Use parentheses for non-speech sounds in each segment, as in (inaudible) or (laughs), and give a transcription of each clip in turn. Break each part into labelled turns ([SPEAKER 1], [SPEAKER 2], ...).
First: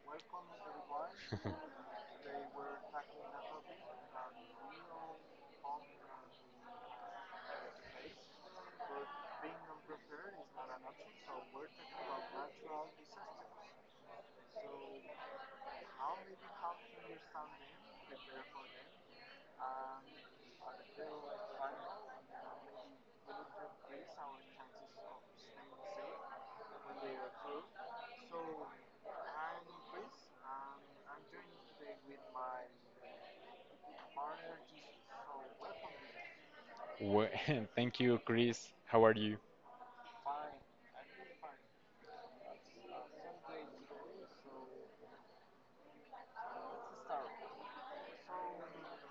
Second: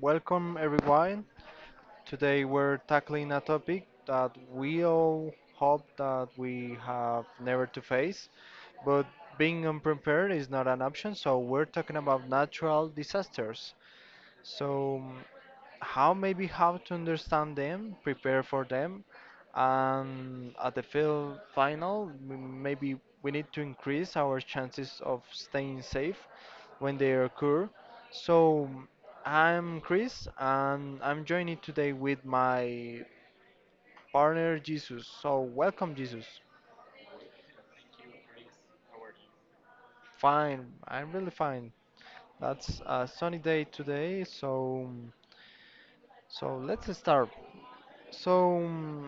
[SPEAKER 1] welcome everyone.
[SPEAKER 2] (laughs)
[SPEAKER 1] Today we're tackling a topic that we all hope that we have never to face, but being unprepared is not an option, so we're talking about natural disasters. So, how maybe how to understand them, prepare for them, and at the field final, maybe we need to increase our chances of staying safe when they occur. So I'm Chris, and I'm joining today with my partner Jesus. So welcome, Jesus.
[SPEAKER 2] Well, (laughs) thank you, Chris. How are you?
[SPEAKER 1] Fine, I'm really fine. That's a sunny day today, so so let's start. So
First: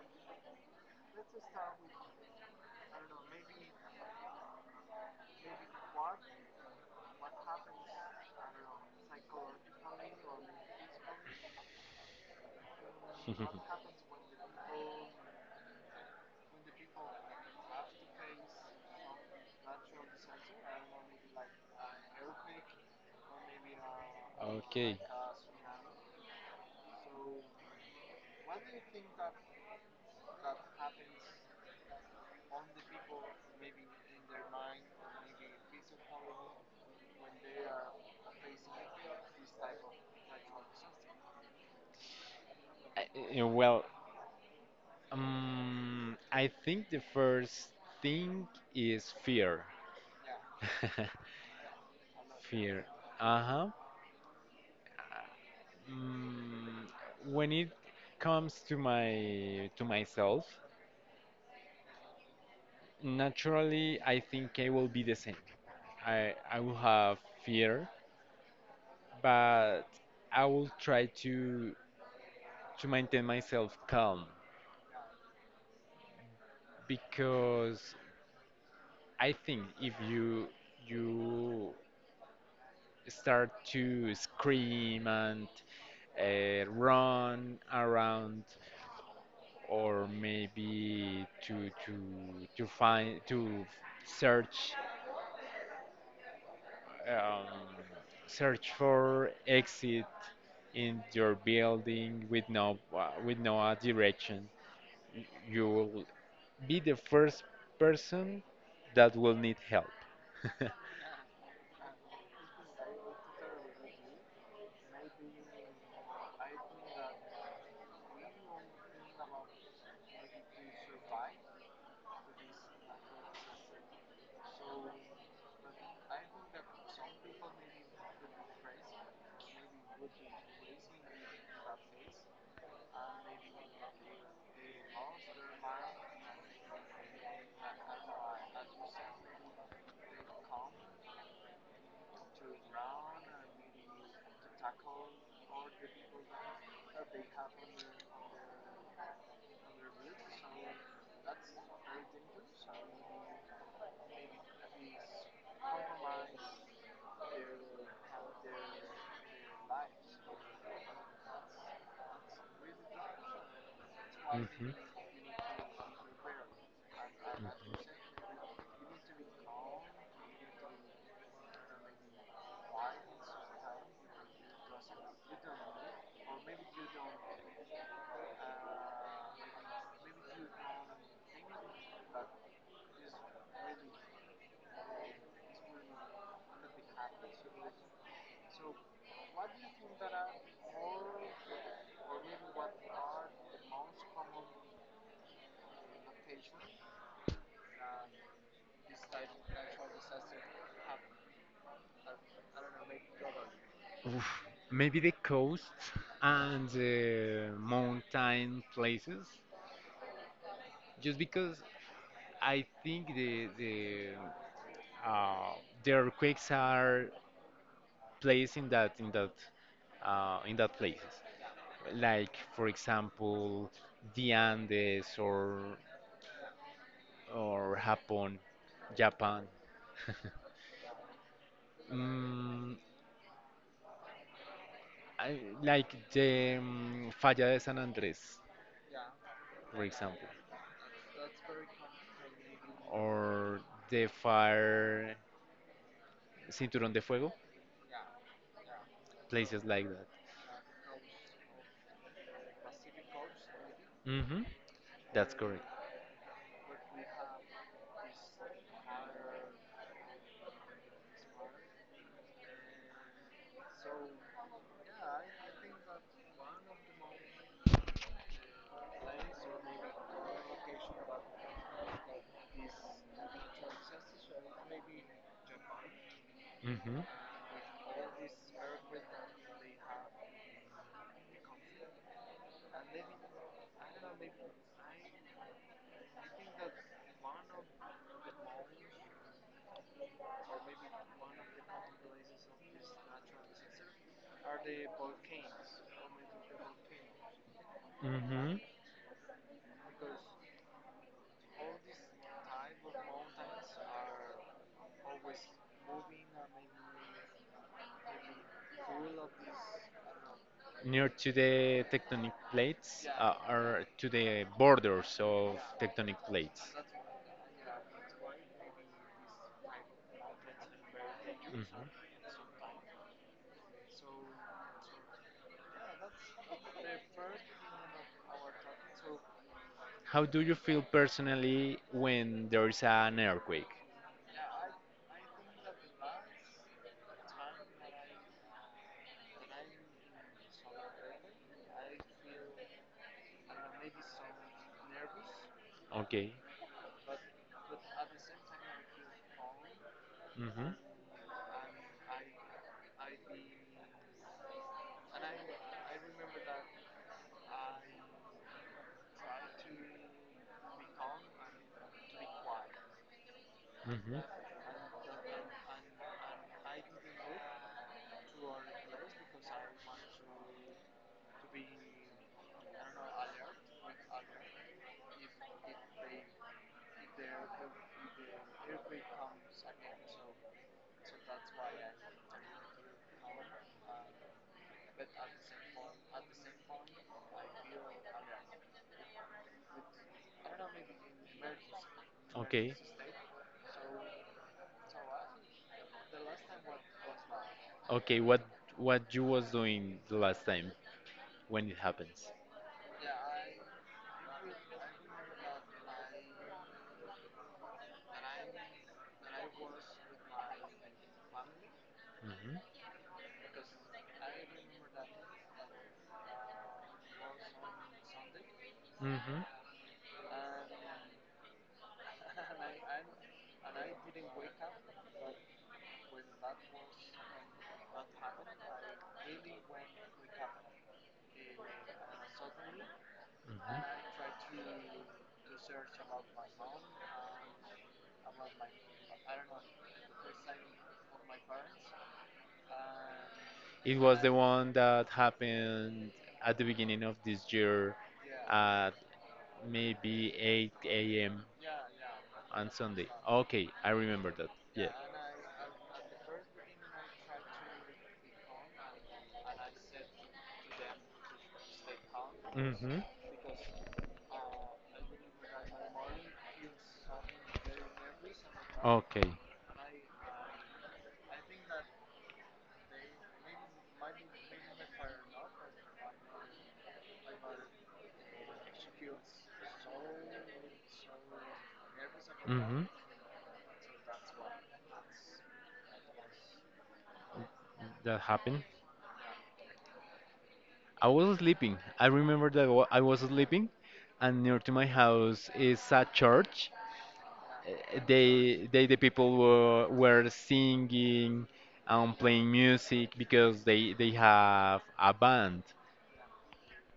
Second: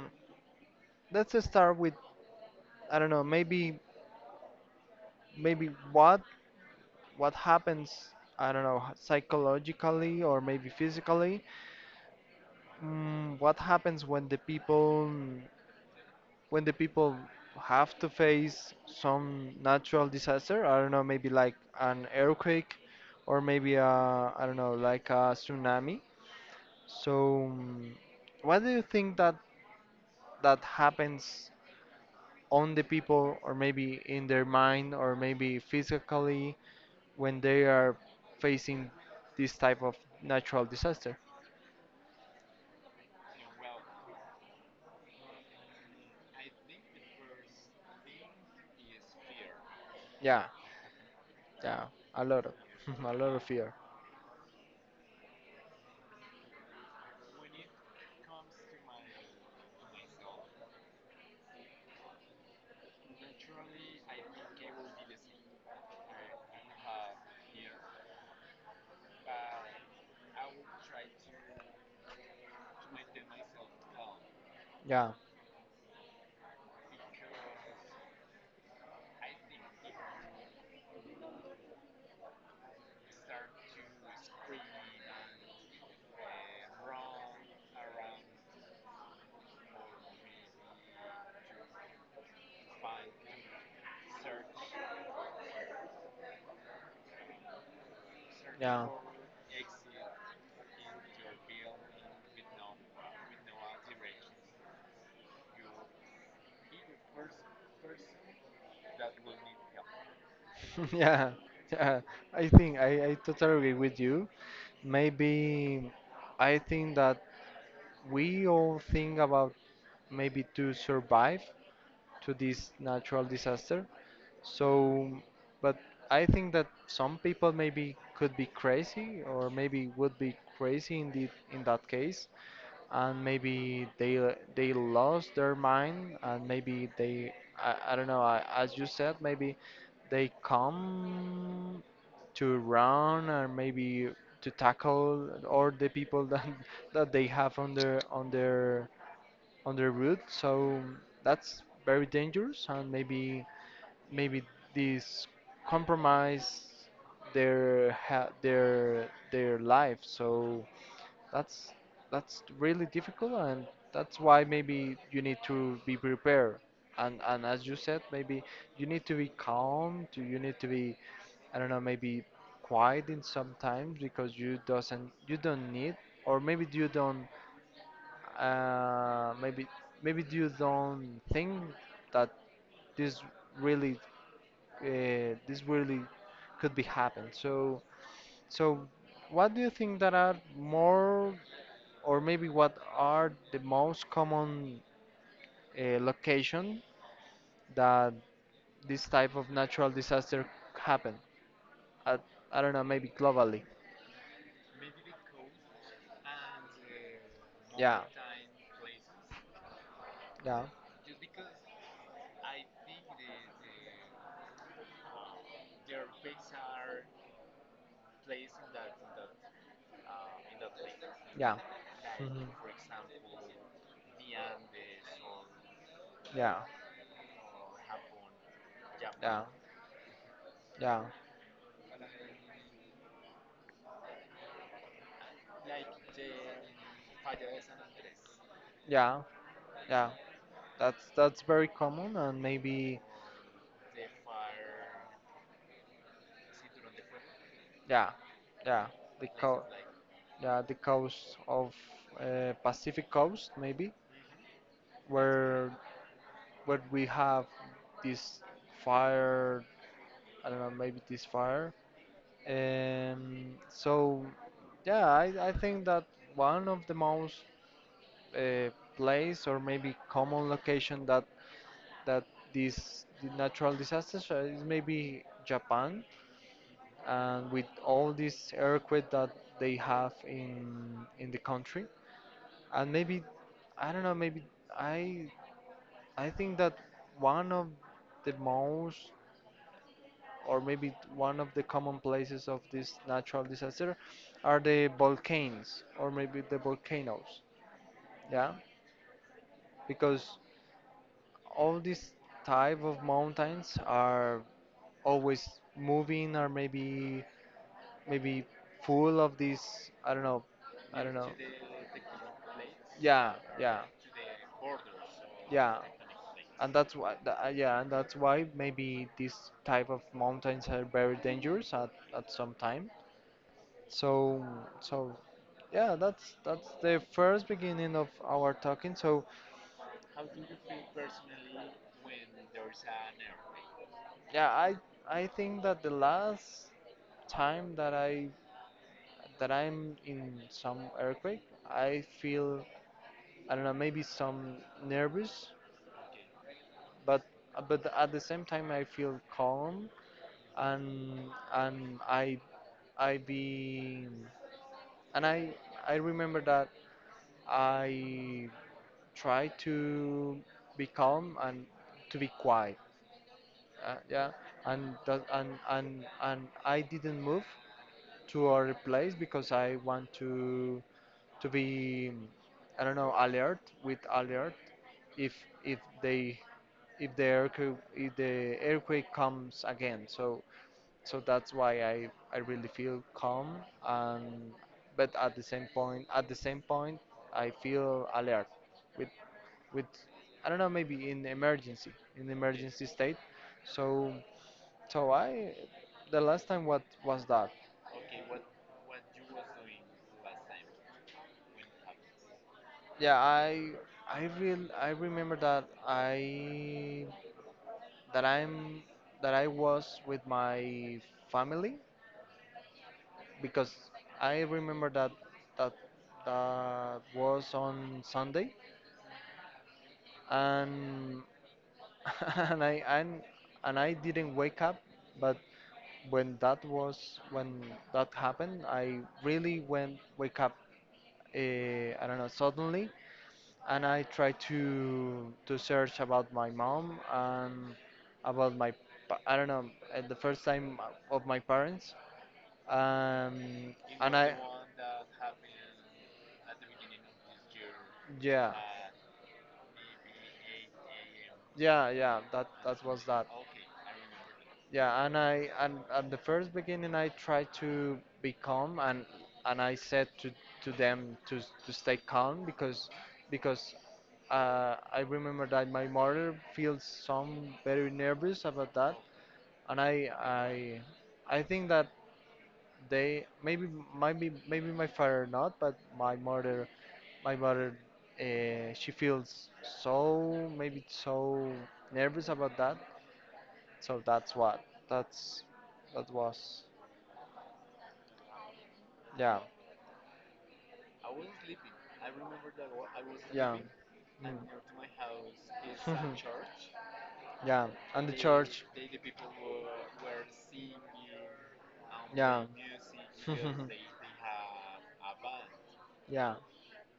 [SPEAKER 1] let's start with I don't know, maybe maybe what happens, I don't know, psychologically or maybe physically, what
[SPEAKER 2] (laughs)
[SPEAKER 1] happens when the people have to face some natural disaster? I don't know, maybe like an earthquake or maybe a, I don't know,
[SPEAKER 2] Okay.
[SPEAKER 1] like a tsunami. So, what do you think that that happens on the people or maybe in their mind or maybe physically, when they are facing this type of natural disaster?
[SPEAKER 2] I- Well, I think the first thing is fear.
[SPEAKER 1] Yeah,
[SPEAKER 2] (laughs)
[SPEAKER 1] yeah, a lot of,
[SPEAKER 2] Fear.
[SPEAKER 1] (laughs) a lot of
[SPEAKER 2] Uh-huh.
[SPEAKER 1] fear.
[SPEAKER 2] Mm, when it comes to my to myself, naturally, I think I will be the same. I will have fear, but I will try to maintain myself calm,
[SPEAKER 1] Yeah,
[SPEAKER 2] because I think if you start to scream and run around, or maybe to search um, search
[SPEAKER 1] yeah,
[SPEAKER 2] for exit in your building with no direction,
[SPEAKER 1] (laughs)
[SPEAKER 2] you will be the first person that will need help. (laughs)
[SPEAKER 1] yeah, yeah. I think I totally agree with you. Maybe I think that we all think about maybe to survive to this natural disaster. So, but I think that some people maybe could be crazy or maybe would be crazy in the, in that case, and maybe they lost their mind and maybe they, I don't know I, as you said maybe they come to run or maybe to tackle all the people that (laughs) that they have on their on the route. So that's very dangerous, and maybe maybe this compromise their ha their life. So that's that's really difficult, and that's why
[SPEAKER 2] Mhm.
[SPEAKER 1] maybe you need to be prepared. And as you said, maybe you need to be calm. To, you need to be I don't know, maybe quiet in sometimes because you doesn't you don't need or maybe you don't maybe maybe you don't think that this really this really could be happened. So so what do you think that are more or maybe what are the most common location that this type of natural disaster happen? I, I don't know, maybe globally.
[SPEAKER 2] Oof, maybe the coast and the
[SPEAKER 1] Yeah.
[SPEAKER 2] mountain places,
[SPEAKER 1] Yeah.
[SPEAKER 2] just because I think uh, the earthquakes are placed in that places.
[SPEAKER 1] Yeah.
[SPEAKER 2] Like,
[SPEAKER 1] Mhm.
[SPEAKER 2] for example, the Andes, or
[SPEAKER 1] Yeah.
[SPEAKER 2] Japan,
[SPEAKER 1] Yeah.
[SPEAKER 2] Japan. (laughs)
[SPEAKER 1] Yeah.
[SPEAKER 2] Mm, I, like the Falla de San Andrés,
[SPEAKER 1] Yeah.
[SPEAKER 2] for
[SPEAKER 1] Yeah.
[SPEAKER 2] example,
[SPEAKER 1] That's very common and maybe
[SPEAKER 2] or the Fire Cinturón de Fuego,
[SPEAKER 1] yeah. Yeah. The co
[SPEAKER 2] places like that.
[SPEAKER 1] yeah, the coast of Pacific coast maybe
[SPEAKER 2] Hmm. That's correct.
[SPEAKER 1] where where we have this fire, I don't know, maybe this fire. So yeah, I think that one of the most uh, place or maybe common location that that these the natural disasters is maybe Japan
[SPEAKER 2] Hmm.
[SPEAKER 1] and with all this earthquake that they have in the country and maybe I don't know maybe I I think that one of the most or maybe one of the common places of this natural disaster are the volcanoes or maybe the volcanoes yeah
[SPEAKER 2] Hmm.
[SPEAKER 1] because all these type of mountains are always moving or maybe maybe full of this I
[SPEAKER 2] Near
[SPEAKER 1] don't know
[SPEAKER 2] to the tectonic plates,
[SPEAKER 1] yeah yeah
[SPEAKER 2] or to the borders of
[SPEAKER 1] yeah
[SPEAKER 2] tectonic plates.
[SPEAKER 1] and that's why yeah and that's why maybe these type of mountains are very dangerous
[SPEAKER 2] Mhm.
[SPEAKER 1] at some time so so yeah that's the first beginning of our talking so
[SPEAKER 2] How do you feel personally when there is an earthquake?
[SPEAKER 1] yeah I think that the last time that I that I'm in some earthquake, I feel I don't know maybe some nervous,
[SPEAKER 2] Okay.
[SPEAKER 1] but but at the same time I feel calm
[SPEAKER 2] Hmm.
[SPEAKER 1] and and I be and I remember that I try to be calm and to be quiet.
[SPEAKER 2] Hmm.
[SPEAKER 1] Yeah, and that, and I didn't move to other place because I want to be I don't know alert with alert if if they if the earthquake comes again. So so that's why I really feel calm and but at the same point at the same point I feel alert with with I don't know maybe in
[SPEAKER 2] Okay.
[SPEAKER 1] emergency state. So so I the last time what was that?
[SPEAKER 2] Okay, what you was doing the last time when it happens?
[SPEAKER 1] Yeah, I real I remember that I that I'm that I was with my family
[SPEAKER 2] Hmm.
[SPEAKER 1] because I remember that that that was on Sunday
[SPEAKER 2] Hmm.
[SPEAKER 1] and (laughs) and I and, and I didn't wake up but when that was when that happened I really went wake up uh, I don't know suddenly
[SPEAKER 2] Hmm.
[SPEAKER 1] and I try to search about my mom and about my I don't know the first time of my parents. Um,
[SPEAKER 2] It
[SPEAKER 1] and
[SPEAKER 2] was the
[SPEAKER 1] I
[SPEAKER 2] one that happened at the beginning of this year
[SPEAKER 1] yeah
[SPEAKER 2] at maybe 8 a.m.
[SPEAKER 1] yeah yeah that
[SPEAKER 2] on
[SPEAKER 1] that was
[SPEAKER 2] Sunday.
[SPEAKER 1] that.
[SPEAKER 2] Okay, I remember that. Yeah.
[SPEAKER 1] Yeah, and I and at the first beginning I tried to be calm and I said to them to to stay calm
[SPEAKER 2] Mm-hmm.
[SPEAKER 1] because I remember that my mother feels some very nervous about that,
[SPEAKER 2] Okay.
[SPEAKER 1] and I I think that they maybe maybe maybe my father not, but my mother she feels so maybe so nervous about that.
[SPEAKER 2] Mm-hmm.
[SPEAKER 1] So that's what that's that was
[SPEAKER 2] That happened.
[SPEAKER 1] yeah
[SPEAKER 2] I was sleeping. I remember that I was
[SPEAKER 1] yeah.
[SPEAKER 2] sleeping,
[SPEAKER 1] Mm.
[SPEAKER 2] and near to my house is a church.
[SPEAKER 1] (laughs) yeah, and the church.
[SPEAKER 2] The people were singing and
[SPEAKER 1] Yeah.
[SPEAKER 2] playing music
[SPEAKER 1] (laughs)
[SPEAKER 2] because they have a band,
[SPEAKER 1] Yeah,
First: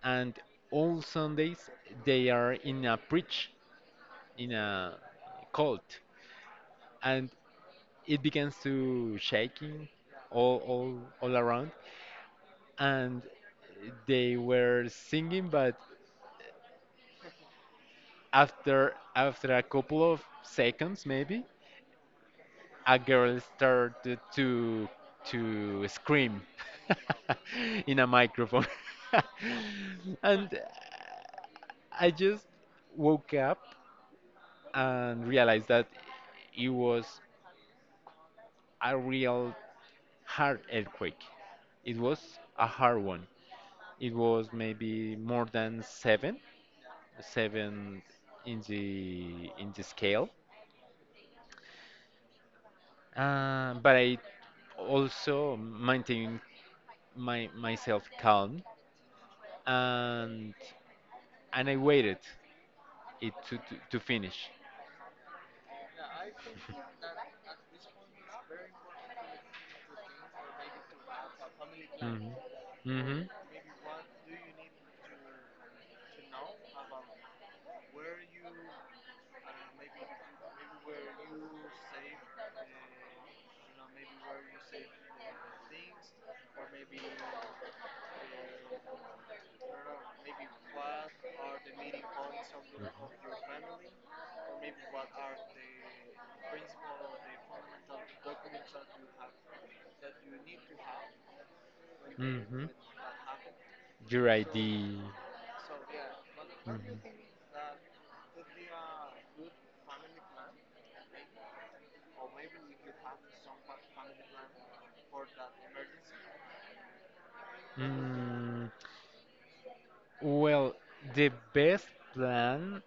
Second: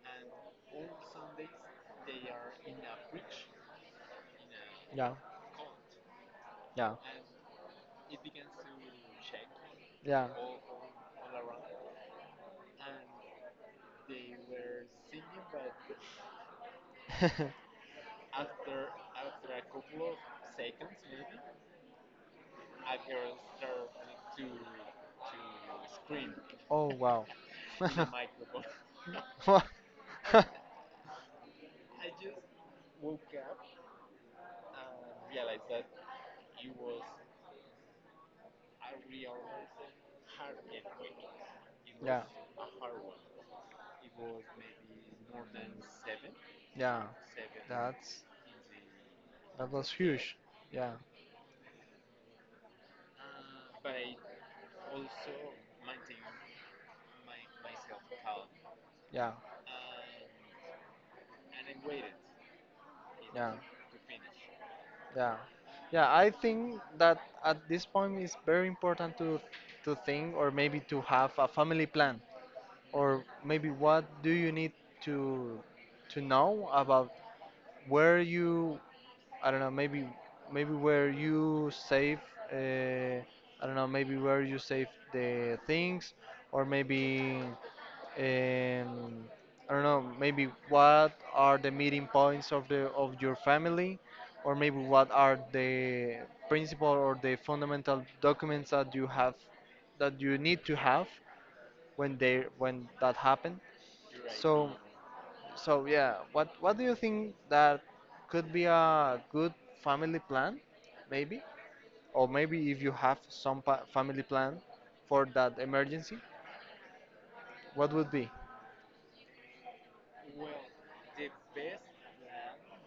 [SPEAKER 2] and all Sundays they are in a preach, in a
[SPEAKER 1] yeah,
[SPEAKER 2] cult,
[SPEAKER 1] yeah,
[SPEAKER 2] and it begins to shaking
[SPEAKER 1] yeah.
[SPEAKER 2] all around, and they were singing, but
[SPEAKER 1] (laughs)
[SPEAKER 2] after a couple of seconds maybe a girl started to scream
[SPEAKER 1] Oh, wow. (laughs)
[SPEAKER 2] (laughs) in a
[SPEAKER 1] (laughs)
[SPEAKER 2] microphone. (laughs) And I just woke up and realized that it was a real hard earthquake. It was
[SPEAKER 1] Yeah,
[SPEAKER 2] a hard one. It was maybe more than 7,
[SPEAKER 1] yeah.
[SPEAKER 2] 7
[SPEAKER 1] That's
[SPEAKER 2] in the
[SPEAKER 1] that was
[SPEAKER 2] scale,
[SPEAKER 1] huge. Yeah,
[SPEAKER 2] but I also maintained my myself calm,
[SPEAKER 1] yeah,
[SPEAKER 2] and I waited it
[SPEAKER 1] yeah,
[SPEAKER 2] to finish.
[SPEAKER 1] yeah. Yeah, I think that
[SPEAKER 2] (laughs)
[SPEAKER 1] at this point it's very important to think or maybe to have a family plan,
[SPEAKER 2] Mhm.
[SPEAKER 1] or
[SPEAKER 2] Mhm.
[SPEAKER 1] maybe what do you need to to know about where you I don't know maybe maybe where you save uh, I don't know maybe where you save the things or maybe um, I don't know maybe what are the meeting points of the of your family or maybe what are the principal or the fundamental documents that you have that you need to have when they
[SPEAKER 2] Mhm.
[SPEAKER 1] when that happened.
[SPEAKER 2] Your
[SPEAKER 1] So
[SPEAKER 2] ID.
[SPEAKER 1] so yeah, what do you think that could be a good family plan, maybe? Or maybe if you have some pa family plan for that emergency, what would be?
[SPEAKER 2] Mm, well, the best plan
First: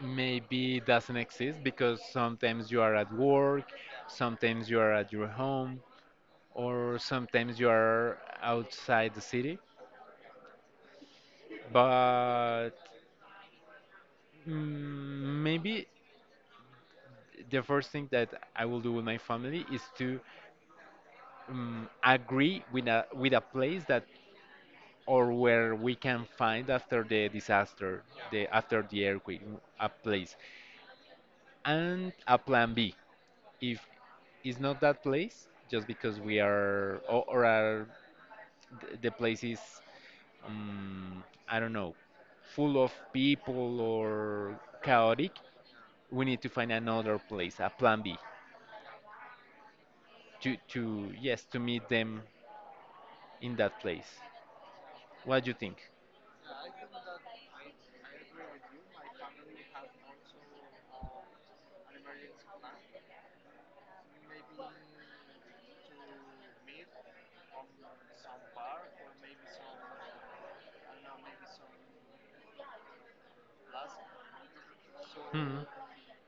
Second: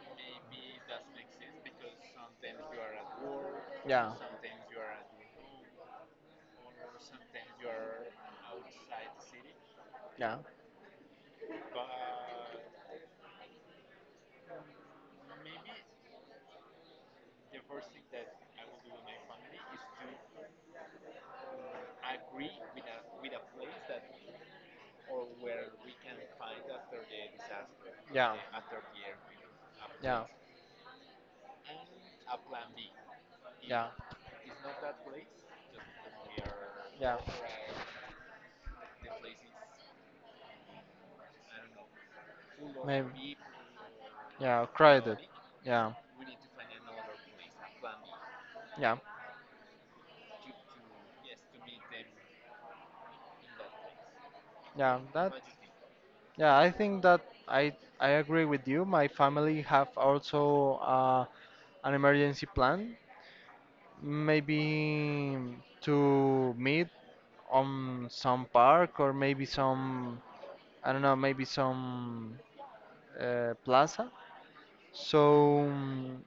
[SPEAKER 2] maybe doesn't exist, because sometimes you are at work,
[SPEAKER 1] Yeah,
[SPEAKER 2] sometimes you are at your home, or sometimes you are outside the city. But maybe the first thing that I will do with my family is to agree with a place that or where we can find after the disaster,
[SPEAKER 1] yeah,
[SPEAKER 2] the
[SPEAKER 1] yeah,
[SPEAKER 2] after the earthquake, a
[SPEAKER 1] yeah.
[SPEAKER 2] place, and a plan B. If
[SPEAKER 1] Yeah.
[SPEAKER 2] it's not that place, just because we are
[SPEAKER 1] Yeah.
[SPEAKER 2] or are th- the place is, um, I don't know, full of
[SPEAKER 1] Maybe.
[SPEAKER 2] people or
[SPEAKER 1] Yeah, crowded.
[SPEAKER 2] chaotic,
[SPEAKER 1] Yeah.
[SPEAKER 2] we need to find another place, a plan B,
[SPEAKER 1] Yeah.
[SPEAKER 2] to meet them in that place.
[SPEAKER 1] Yeah. That.
[SPEAKER 2] What do you think?
[SPEAKER 1] Yeah, I think that I I agree with you. My family have also an emergency plan, maybe to meet on some park or maybe some I don't know, maybe some plaza.
[SPEAKER 2] Hmm.
[SPEAKER 1] So,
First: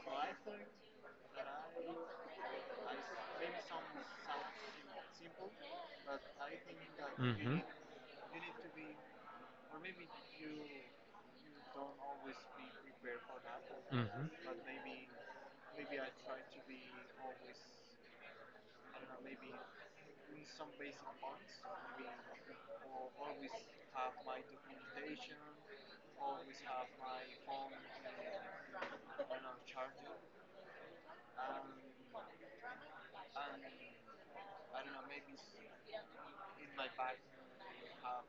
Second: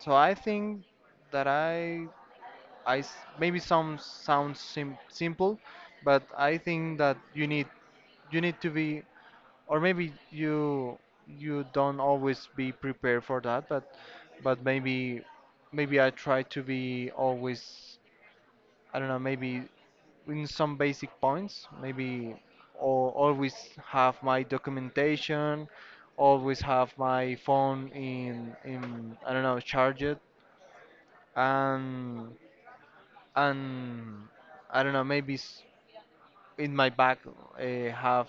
[SPEAKER 1] so I think that I, maybe some sounds sim simple, but I think that
[SPEAKER 2] Mhm.
[SPEAKER 1] you need to be, or maybe you you don't always be prepared for that,
[SPEAKER 2] Mhm.
[SPEAKER 1] but maybe maybe I try to be always I don't know, maybe in some basic points, maybe or always have my documentation, always have my phone in I don't know, Charge it and and I don't know, maybe in my bag have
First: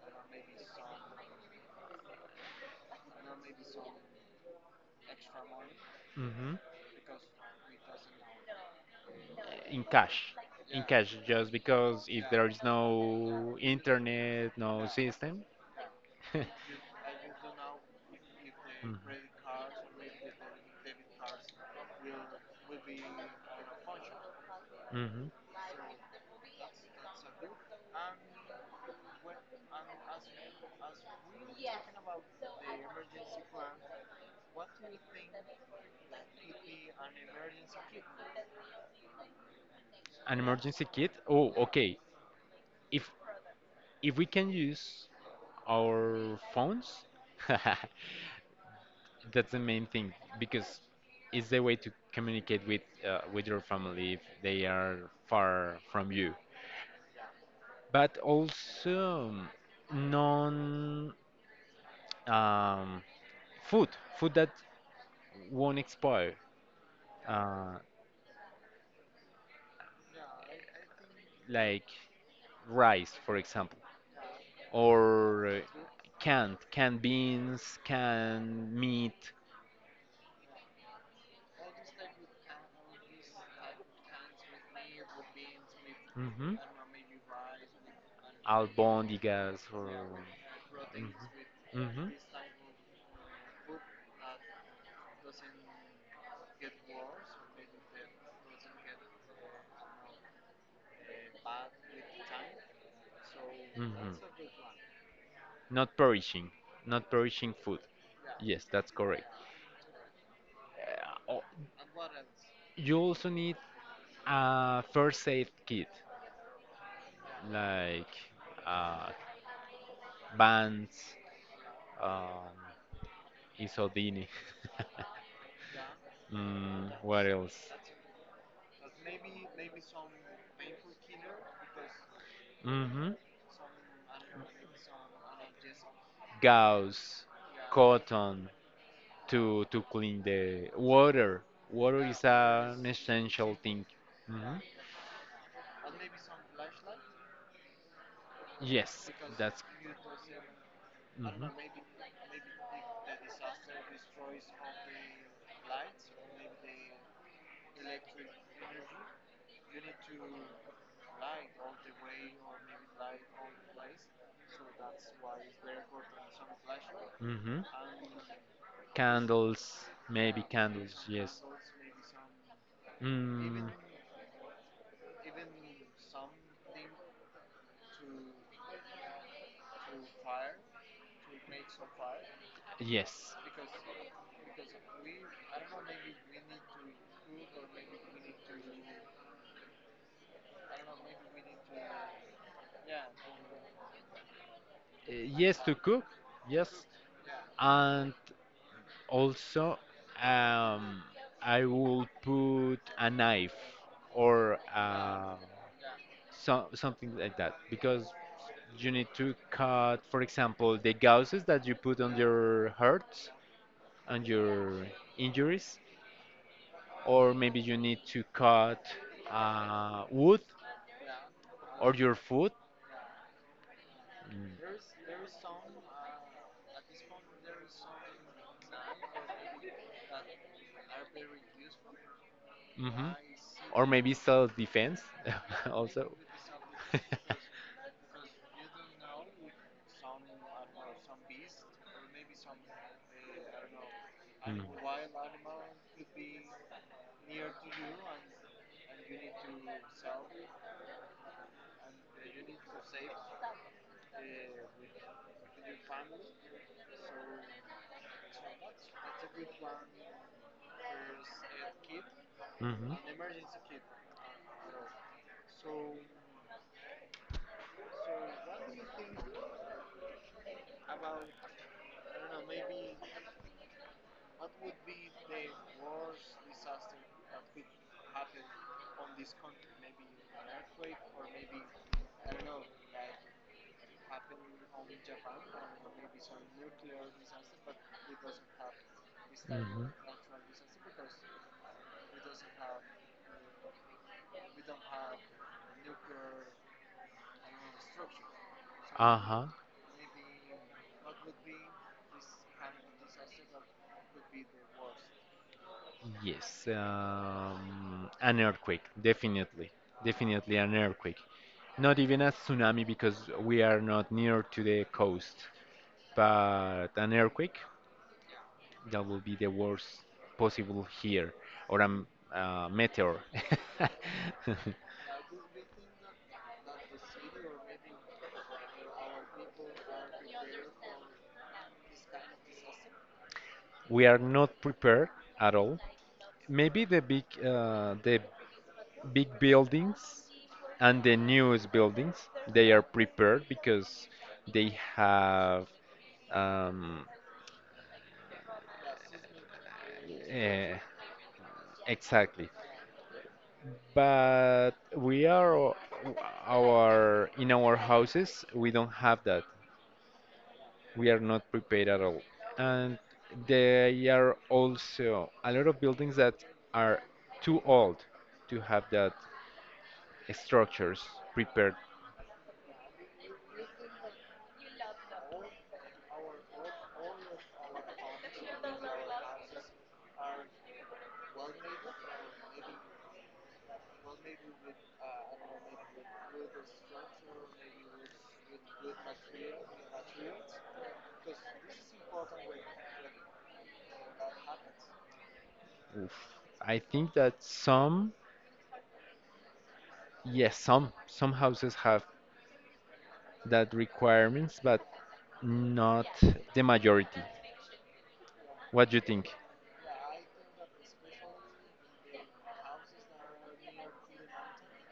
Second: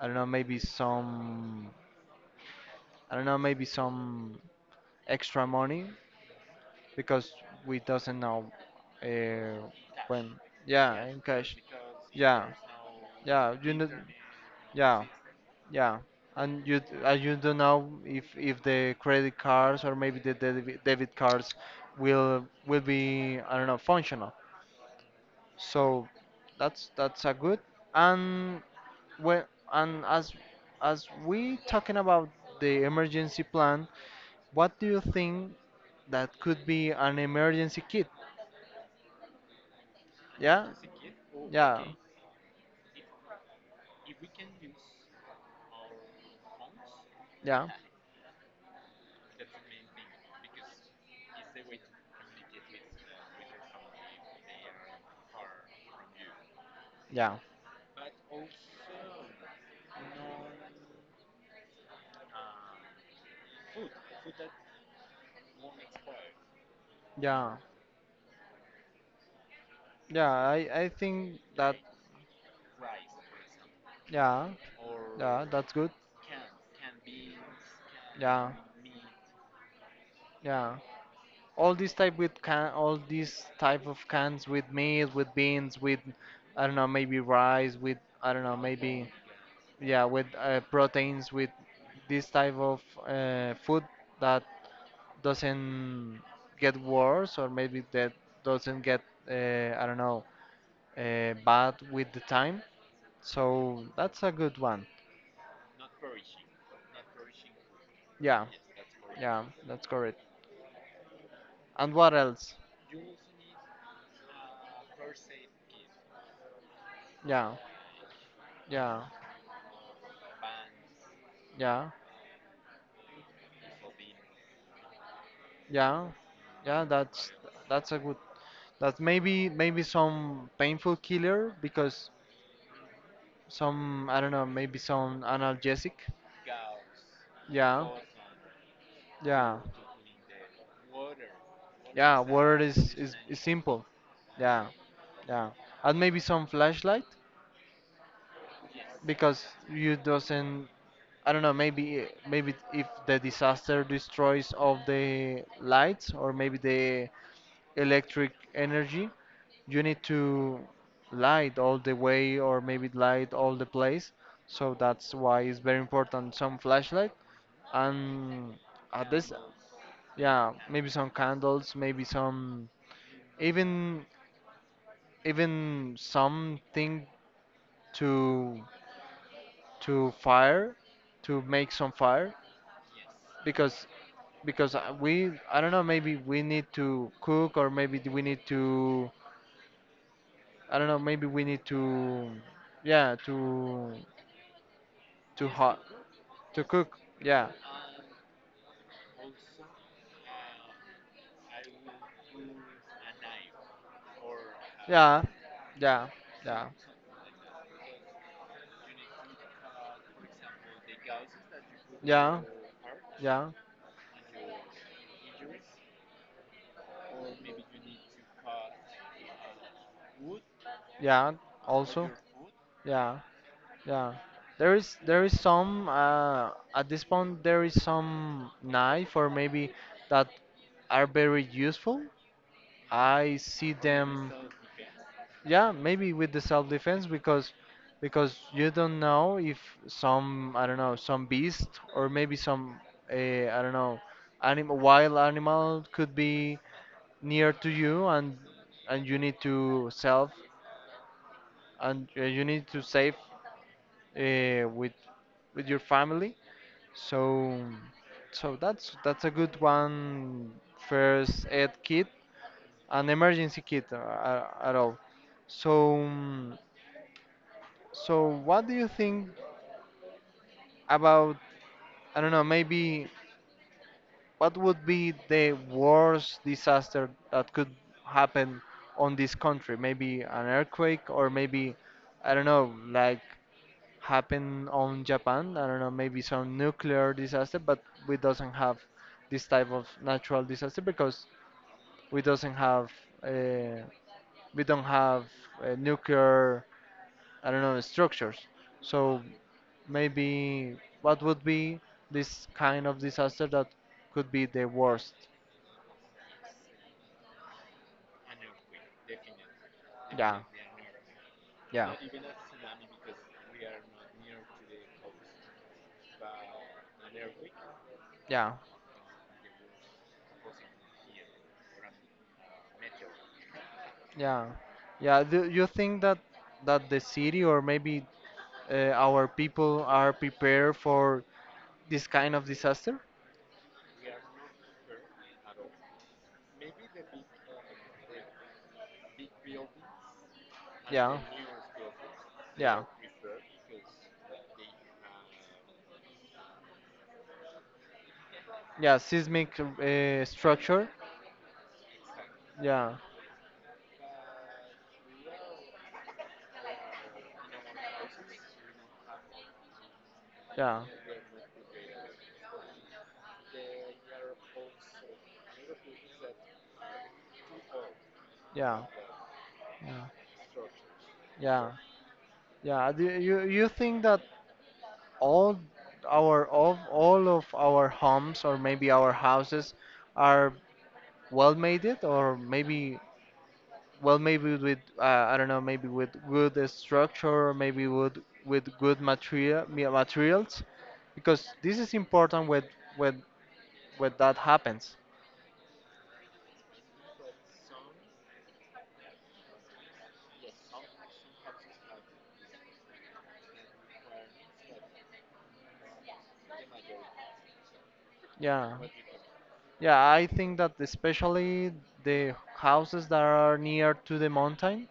[SPEAKER 1] I don't know, maybe some I don't know, maybe some extra money
[SPEAKER 2] Mhm.
[SPEAKER 1] because we doesn't know uh,
[SPEAKER 2] In
[SPEAKER 1] when
[SPEAKER 2] cash. In
[SPEAKER 1] yeah,
[SPEAKER 2] cash,
[SPEAKER 1] in
[SPEAKER 2] just
[SPEAKER 1] cash.
[SPEAKER 2] because if
[SPEAKER 1] Yeah.
[SPEAKER 2] there is
[SPEAKER 1] Yeah,
[SPEAKER 2] no
[SPEAKER 1] you know,
[SPEAKER 2] internet, no
[SPEAKER 1] yeah,
[SPEAKER 2] system.
[SPEAKER 1] yeah.
[SPEAKER 2] (laughs)
[SPEAKER 1] And you you don't know if the credit cards or maybe the debit cards will be I don't know functional.
[SPEAKER 2] Mm. Hmm.
[SPEAKER 1] So that's a good. And when and as we talking about the emergency plan, what do you think that could be an emergency kit?
[SPEAKER 2] An
[SPEAKER 1] Yeah,
[SPEAKER 2] emergency kit? Oh,
[SPEAKER 1] yeah,
[SPEAKER 2] okay. If if we can use our phones,
[SPEAKER 1] yeah,
[SPEAKER 2] (laughs) that's the main thing, because it's the way to communicate with your family if they are far from you.
[SPEAKER 1] yeah,
[SPEAKER 2] But also, non um, food, food that won't expire.
[SPEAKER 1] yeah,
[SPEAKER 2] Uh,
[SPEAKER 1] yeah. I think that.
[SPEAKER 2] like rice, for example,
[SPEAKER 1] Yeah. Yeah,
[SPEAKER 2] or
[SPEAKER 1] that's good.
[SPEAKER 2] canned beans,
[SPEAKER 1] Yeah.
[SPEAKER 2] canned meat.
[SPEAKER 1] Yeah. All these type with can all these type of cans with meat, with beans, with
[SPEAKER 2] Hmm.
[SPEAKER 1] I don't know, maybe rice, with I don't know, okay, maybe
[SPEAKER 2] Albondigas. Or —
[SPEAKER 1] yeah, with proteins, with
[SPEAKER 2] Mhm. Mhm.
[SPEAKER 1] this type of food that doesn't get worse or maybe that doesn't get uh, I don't know, bad with the time. So
[SPEAKER 2] Mhm.
[SPEAKER 1] that's a good one.
[SPEAKER 2] Not perishing, not perishing food.
[SPEAKER 1] Yeah.
[SPEAKER 2] Yes, that's correct.
[SPEAKER 1] Yeah, that's correct.
[SPEAKER 2] Uh, o-
[SPEAKER 1] And what else?
[SPEAKER 2] you also need a first aid kit,
[SPEAKER 1] Yeah,
[SPEAKER 2] like
[SPEAKER 1] yeah,
[SPEAKER 2] uh, Vans,
[SPEAKER 1] yeah,
[SPEAKER 2] um, Isodini.
[SPEAKER 1] yeah,
[SPEAKER 2] (laughs)
[SPEAKER 1] yeah.
[SPEAKER 2] What else?
[SPEAKER 1] That's a good. That's maybe maybe some painful killer because
[SPEAKER 2] Hmm.
[SPEAKER 1] some I don't know maybe some analgesic.
[SPEAKER 2] Gauss,
[SPEAKER 1] Yeah,
[SPEAKER 2] cotton,
[SPEAKER 1] yeah,
[SPEAKER 2] to clean the water. Water
[SPEAKER 1] yeah.
[SPEAKER 2] is
[SPEAKER 1] Word
[SPEAKER 2] an
[SPEAKER 1] is
[SPEAKER 2] essential
[SPEAKER 1] simple.
[SPEAKER 2] thing. Hmm.
[SPEAKER 1] Yeah, yeah. And maybe some flashlight,
[SPEAKER 2] Yes,
[SPEAKER 1] because
[SPEAKER 2] that's.
[SPEAKER 1] you doesn't I don't know
[SPEAKER 2] Mhm.
[SPEAKER 1] maybe maybe if the disaster destroys all the lights or maybe the electric energy you need to light all the way or maybe light all the place so that's why it's very important some flashlight
[SPEAKER 2] Mhm.
[SPEAKER 1] and at this
[SPEAKER 2] Candles, maybe
[SPEAKER 1] yeah maybe
[SPEAKER 2] candles,
[SPEAKER 1] some
[SPEAKER 2] yes.
[SPEAKER 1] candles maybe some
[SPEAKER 2] Mm.
[SPEAKER 1] even even something to to fire to make some fire
[SPEAKER 2] Yes.
[SPEAKER 1] because because we I don't know maybe we need to cook or maybe we need to I don't know maybe we need to yeah to
[SPEAKER 2] Yes, to
[SPEAKER 1] hot
[SPEAKER 2] cook.
[SPEAKER 1] to
[SPEAKER 2] Yes.
[SPEAKER 1] cook yeah
[SPEAKER 2] And also, um, I will put a knife, or
[SPEAKER 1] yeah yeah yeah
[SPEAKER 2] so, something like that, because you need to cut, for example, the gauzes that you put on
[SPEAKER 1] yeah
[SPEAKER 2] your hurts
[SPEAKER 1] yeah
[SPEAKER 2] and your injuries, or maybe you need to cut wood,
[SPEAKER 1] yeah
[SPEAKER 2] or
[SPEAKER 1] also
[SPEAKER 2] your food.
[SPEAKER 1] yeah. Yeah, there
[SPEAKER 2] Mm.
[SPEAKER 1] is some at this point there is some knife or maybe that are very useful.
[SPEAKER 2] Mhm.
[SPEAKER 1] I see
[SPEAKER 2] Them, maybe
[SPEAKER 1] them.
[SPEAKER 2] self-defense. (laughs) Yeah, maybe
[SPEAKER 1] Yeah,
[SPEAKER 2] also.
[SPEAKER 1] maybe
[SPEAKER 2] (laughs)
[SPEAKER 1] with the self-defense because you don't know if some I don't know some beast or maybe some I don't know
[SPEAKER 2] Mm.
[SPEAKER 1] animal wild animal could be near to you and you need to self and you need to save uh, with with your family. So so that's a good one. First aid kit,
[SPEAKER 2] Mhm.
[SPEAKER 1] an emergency kit at all. So mm, so what do you think about, I don't know, maybe what would be the worst disaster that could happen on this country? Maybe an earthquake, or maybe I don't know, like happen on Japan. I don't know, maybe some nuclear disaster, but we doesn't have this type of
[SPEAKER 2] Mhm.
[SPEAKER 1] natural disaster because we doesn't have uh, we don't have nuclear, I don't know, structures. So
[SPEAKER 2] Uh-huh.
[SPEAKER 1] maybe what would be this kind of disaster that could be the worst?
[SPEAKER 2] Yes. An earthquake, definitely.
[SPEAKER 1] Yeah,
[SPEAKER 2] Definitely an earthquake.
[SPEAKER 1] yeah,
[SPEAKER 2] Not even a tsunami, because we are not near to the coast, but an earthquake,
[SPEAKER 1] yeah,
[SPEAKER 2] that will be the worst possible here. Or a meteor.
[SPEAKER 1] yeah,
[SPEAKER 2] (laughs)
[SPEAKER 1] yeah. Do you think that the city, or maybe our people are prepared for this kind of disaster.
[SPEAKER 2] We are not prepared at all. Maybe the big buildings and the
[SPEAKER 1] Yeah,
[SPEAKER 2] newest buildings, they
[SPEAKER 1] yeah,
[SPEAKER 2] are prepared, because they have um,
[SPEAKER 1] yeah, seismic
[SPEAKER 2] eh,
[SPEAKER 1] structure.
[SPEAKER 2] exactly.
[SPEAKER 1] Yeah,
[SPEAKER 2] But we are o- our in our houses we don't have that.
[SPEAKER 1] yeah,
[SPEAKER 2] We are not prepared at all, and there are also a lot of buildings that are too old to
[SPEAKER 1] yeah,
[SPEAKER 2] have that
[SPEAKER 1] yeah,
[SPEAKER 2] structures
[SPEAKER 1] yeah,
[SPEAKER 2] prepared.
[SPEAKER 1] yeah. Do you think that all our of all of our homes, or maybe our houses, are well made it, or maybe well maybe with, I don't know, maybe with good structure, maybe with good materials, because this is important when when that happens?
[SPEAKER 2] Oof. I think that some, yes, some houses have that requirements, but not the majority.
[SPEAKER 1] Yeah,
[SPEAKER 2] What do you think?
[SPEAKER 1] yeah, I think that especially the houses that are near to the mountain,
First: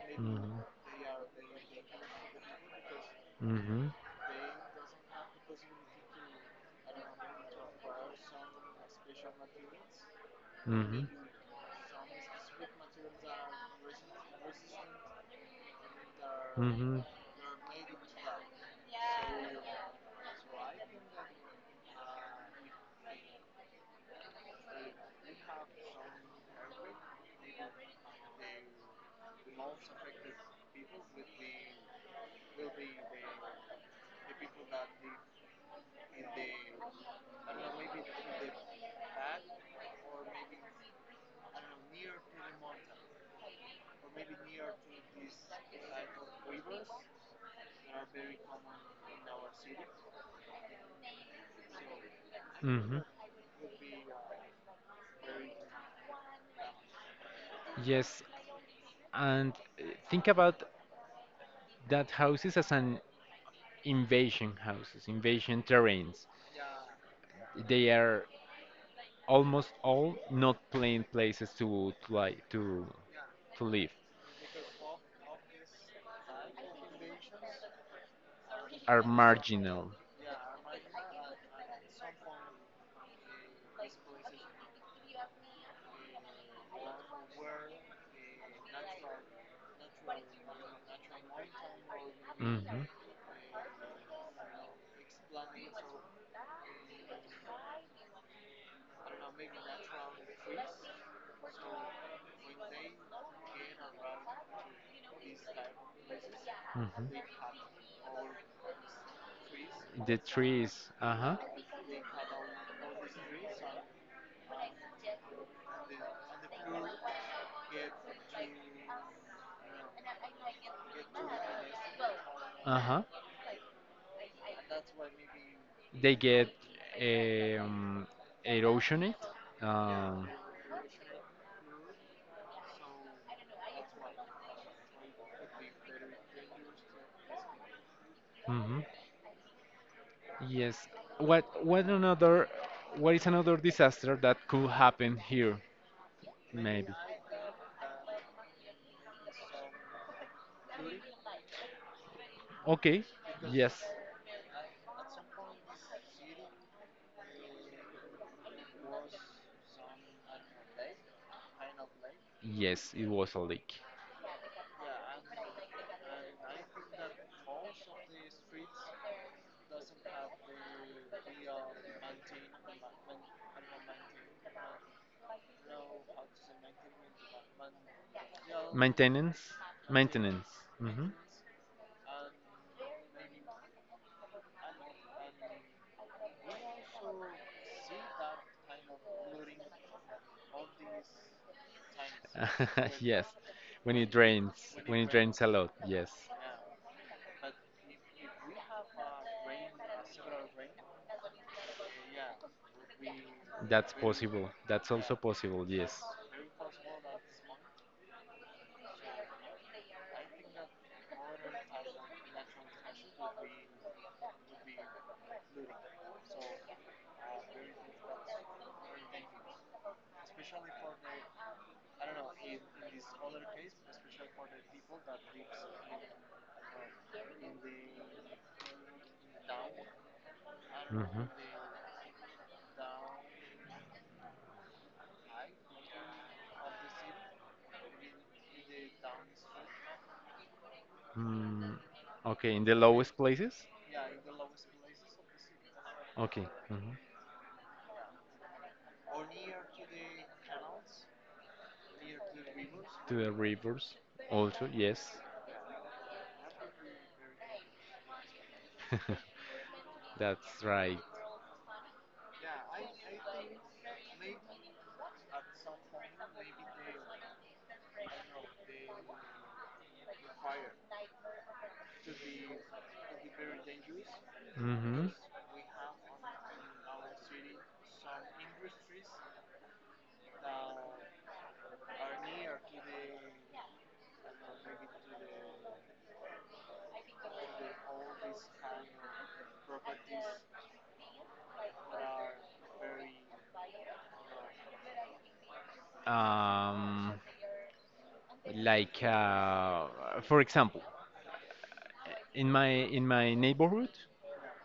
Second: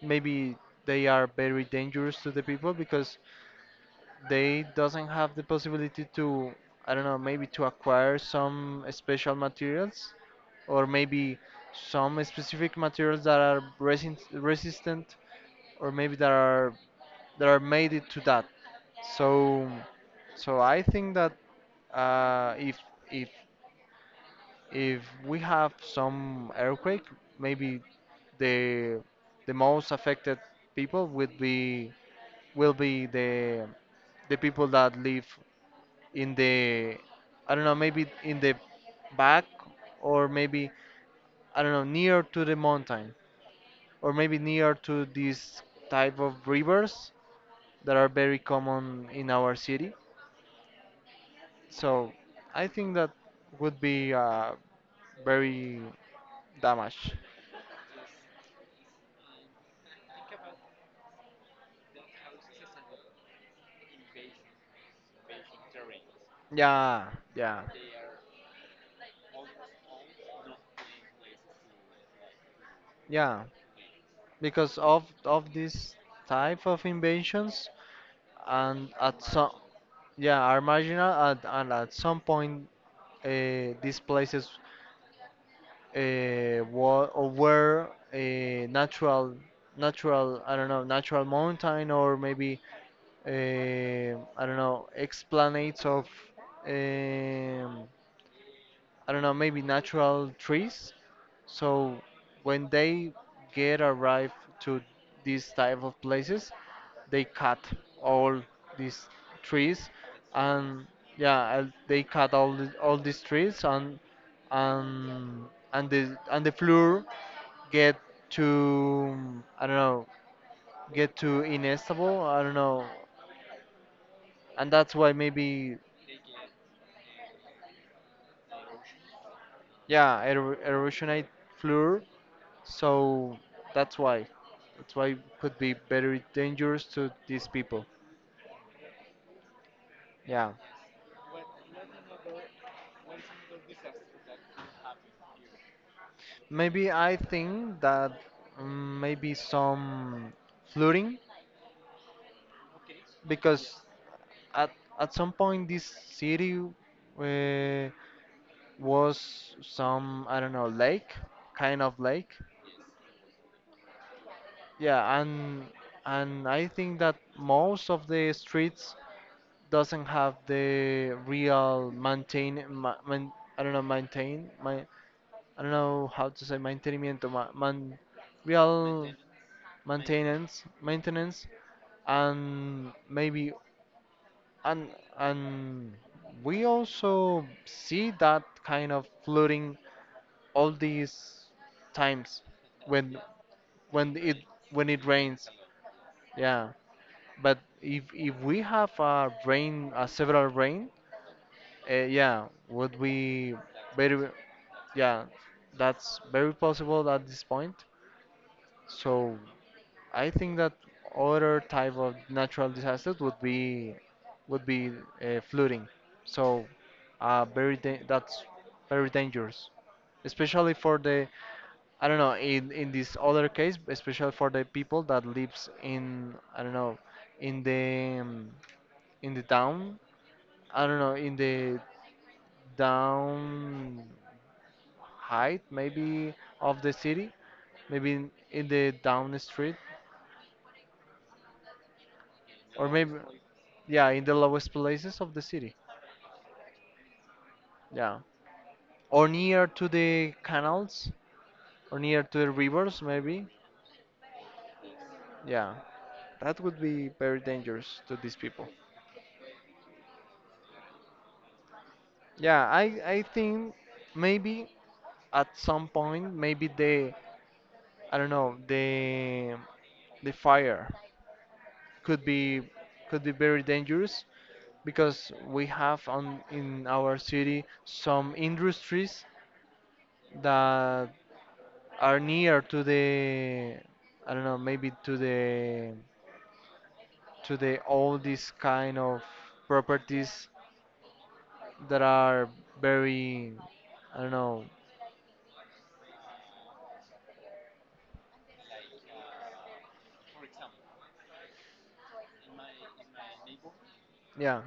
[SPEAKER 1] maybe
[SPEAKER 2] Hmm.
[SPEAKER 1] they are very dangerous to the people because
[SPEAKER 2] Hmm.
[SPEAKER 1] they doesn't have the possibility to, I don't know, maybe to acquire some special materials, or
[SPEAKER 2] Hmm.
[SPEAKER 1] maybe some specific materials that are resin resistant, or maybe that are
[SPEAKER 2] Hmm. Hmm.
[SPEAKER 1] made it to that. So so I think that, uh, if if if we have some earthquake, maybe the the most affected people would be will be the people that live in the, I don't know, maybe in the back, or maybe, I don't know, near to the mountain, or maybe near to these type of rivers that are very common in our city. So I think that would be, very damage.
[SPEAKER 2] Yes, and think about that houses as an invasion houses, invasion terrains.
[SPEAKER 1] Yeah, yeah,
[SPEAKER 2] They are almost all not plain places to to like to
[SPEAKER 1] yeah.
[SPEAKER 2] to live.
[SPEAKER 1] Because of this type of inventions, and
[SPEAKER 2] Are
[SPEAKER 1] at some,
[SPEAKER 2] marginal.
[SPEAKER 1] yeah, are marginal, and at some point these places or were a natural, I don't know, natural mountain, or
[SPEAKER 2] Hmm.
[SPEAKER 1] maybe I don't know, explanates of um, I don't know, maybe natural trees. So when they get arrived to these type of places,
[SPEAKER 2] Hmm.
[SPEAKER 1] they cut all these trees,
[SPEAKER 2] The
[SPEAKER 1] and
[SPEAKER 2] trees. Uh huh,
[SPEAKER 1] yeah, they cut all the, all these trees, and and the, and the floor get to, I don't know, get to inestable. I don't
[SPEAKER 2] uh
[SPEAKER 1] know,
[SPEAKER 2] huh.
[SPEAKER 1] and that's why maybe,
[SPEAKER 2] They get um, erosionate.
[SPEAKER 1] yeah,
[SPEAKER 2] Um.
[SPEAKER 1] erosionate floor. So that's why. That's why it could be very dangerous to these people.
[SPEAKER 2] Mhm.
[SPEAKER 1] Yeah.
[SPEAKER 2] Yes. What what another what is another disaster that could happen here?
[SPEAKER 1] Maybe
[SPEAKER 2] Maybe.
[SPEAKER 1] I think that, maybe some flooding,
[SPEAKER 2] Okay.
[SPEAKER 1] because
[SPEAKER 2] Yes.
[SPEAKER 1] at some point this city uh, was some, I don't know, lake, kind of lake.
[SPEAKER 2] Yes, it was a leak.
[SPEAKER 1] Yeah, and I think that most of the streets doesn't have the real I don't know, maintain my I don't know how to say real
[SPEAKER 2] Maintenance. Maintenance.
[SPEAKER 1] maintenance
[SPEAKER 2] Hmm.
[SPEAKER 1] maintenance and maybe and and we also see that kind of flooding all these times
[SPEAKER 2] (laughs)
[SPEAKER 1] when
[SPEAKER 2] Yes. When it
[SPEAKER 1] when it
[SPEAKER 2] drains.
[SPEAKER 1] when
[SPEAKER 2] When
[SPEAKER 1] it
[SPEAKER 2] it drains a
[SPEAKER 1] rains.
[SPEAKER 2] lot. Yes.
[SPEAKER 1] Yeah, but if we have a rain, a several rain, yeah, would be
[SPEAKER 2] That's
[SPEAKER 1] very,
[SPEAKER 2] possible. That's also
[SPEAKER 1] yeah,
[SPEAKER 2] possible. Yes.
[SPEAKER 1] that's very possible at this point. So I think that other type of natural disasters would be, flooding. So, that's very dangerous, especially for the, I don't know, in this other case, especially for the people that lives in, I don't know, in the, in the town. I don't know,
[SPEAKER 2] Hmm.
[SPEAKER 1] in the down height maybe of the city, maybe in the down street,
[SPEAKER 2] Mm, okay. In the
[SPEAKER 1] or maybe,
[SPEAKER 2] lowest places.
[SPEAKER 1] yeah, in the lowest places of the city,
[SPEAKER 2] Okay. Hmm.
[SPEAKER 1] yeah, or near to the canals, or near to the rivers
[SPEAKER 2] To the
[SPEAKER 1] maybe.
[SPEAKER 2] rivers. Also. Yes.
[SPEAKER 1] Yeah, that would be very dangerous to these people.
[SPEAKER 2] (laughs) That's right.
[SPEAKER 1] Yeah, I think maybe at some point maybe the I don't know, the fire could be, very dangerous,
[SPEAKER 2] Hmm.
[SPEAKER 1] because we have on in our city some industries that are near to the, I don't know, maybe to the, all these kind of properties that are very, I don't know.
[SPEAKER 2] Um, like uh, for example, in my neighborhood,
[SPEAKER 1] Yeah,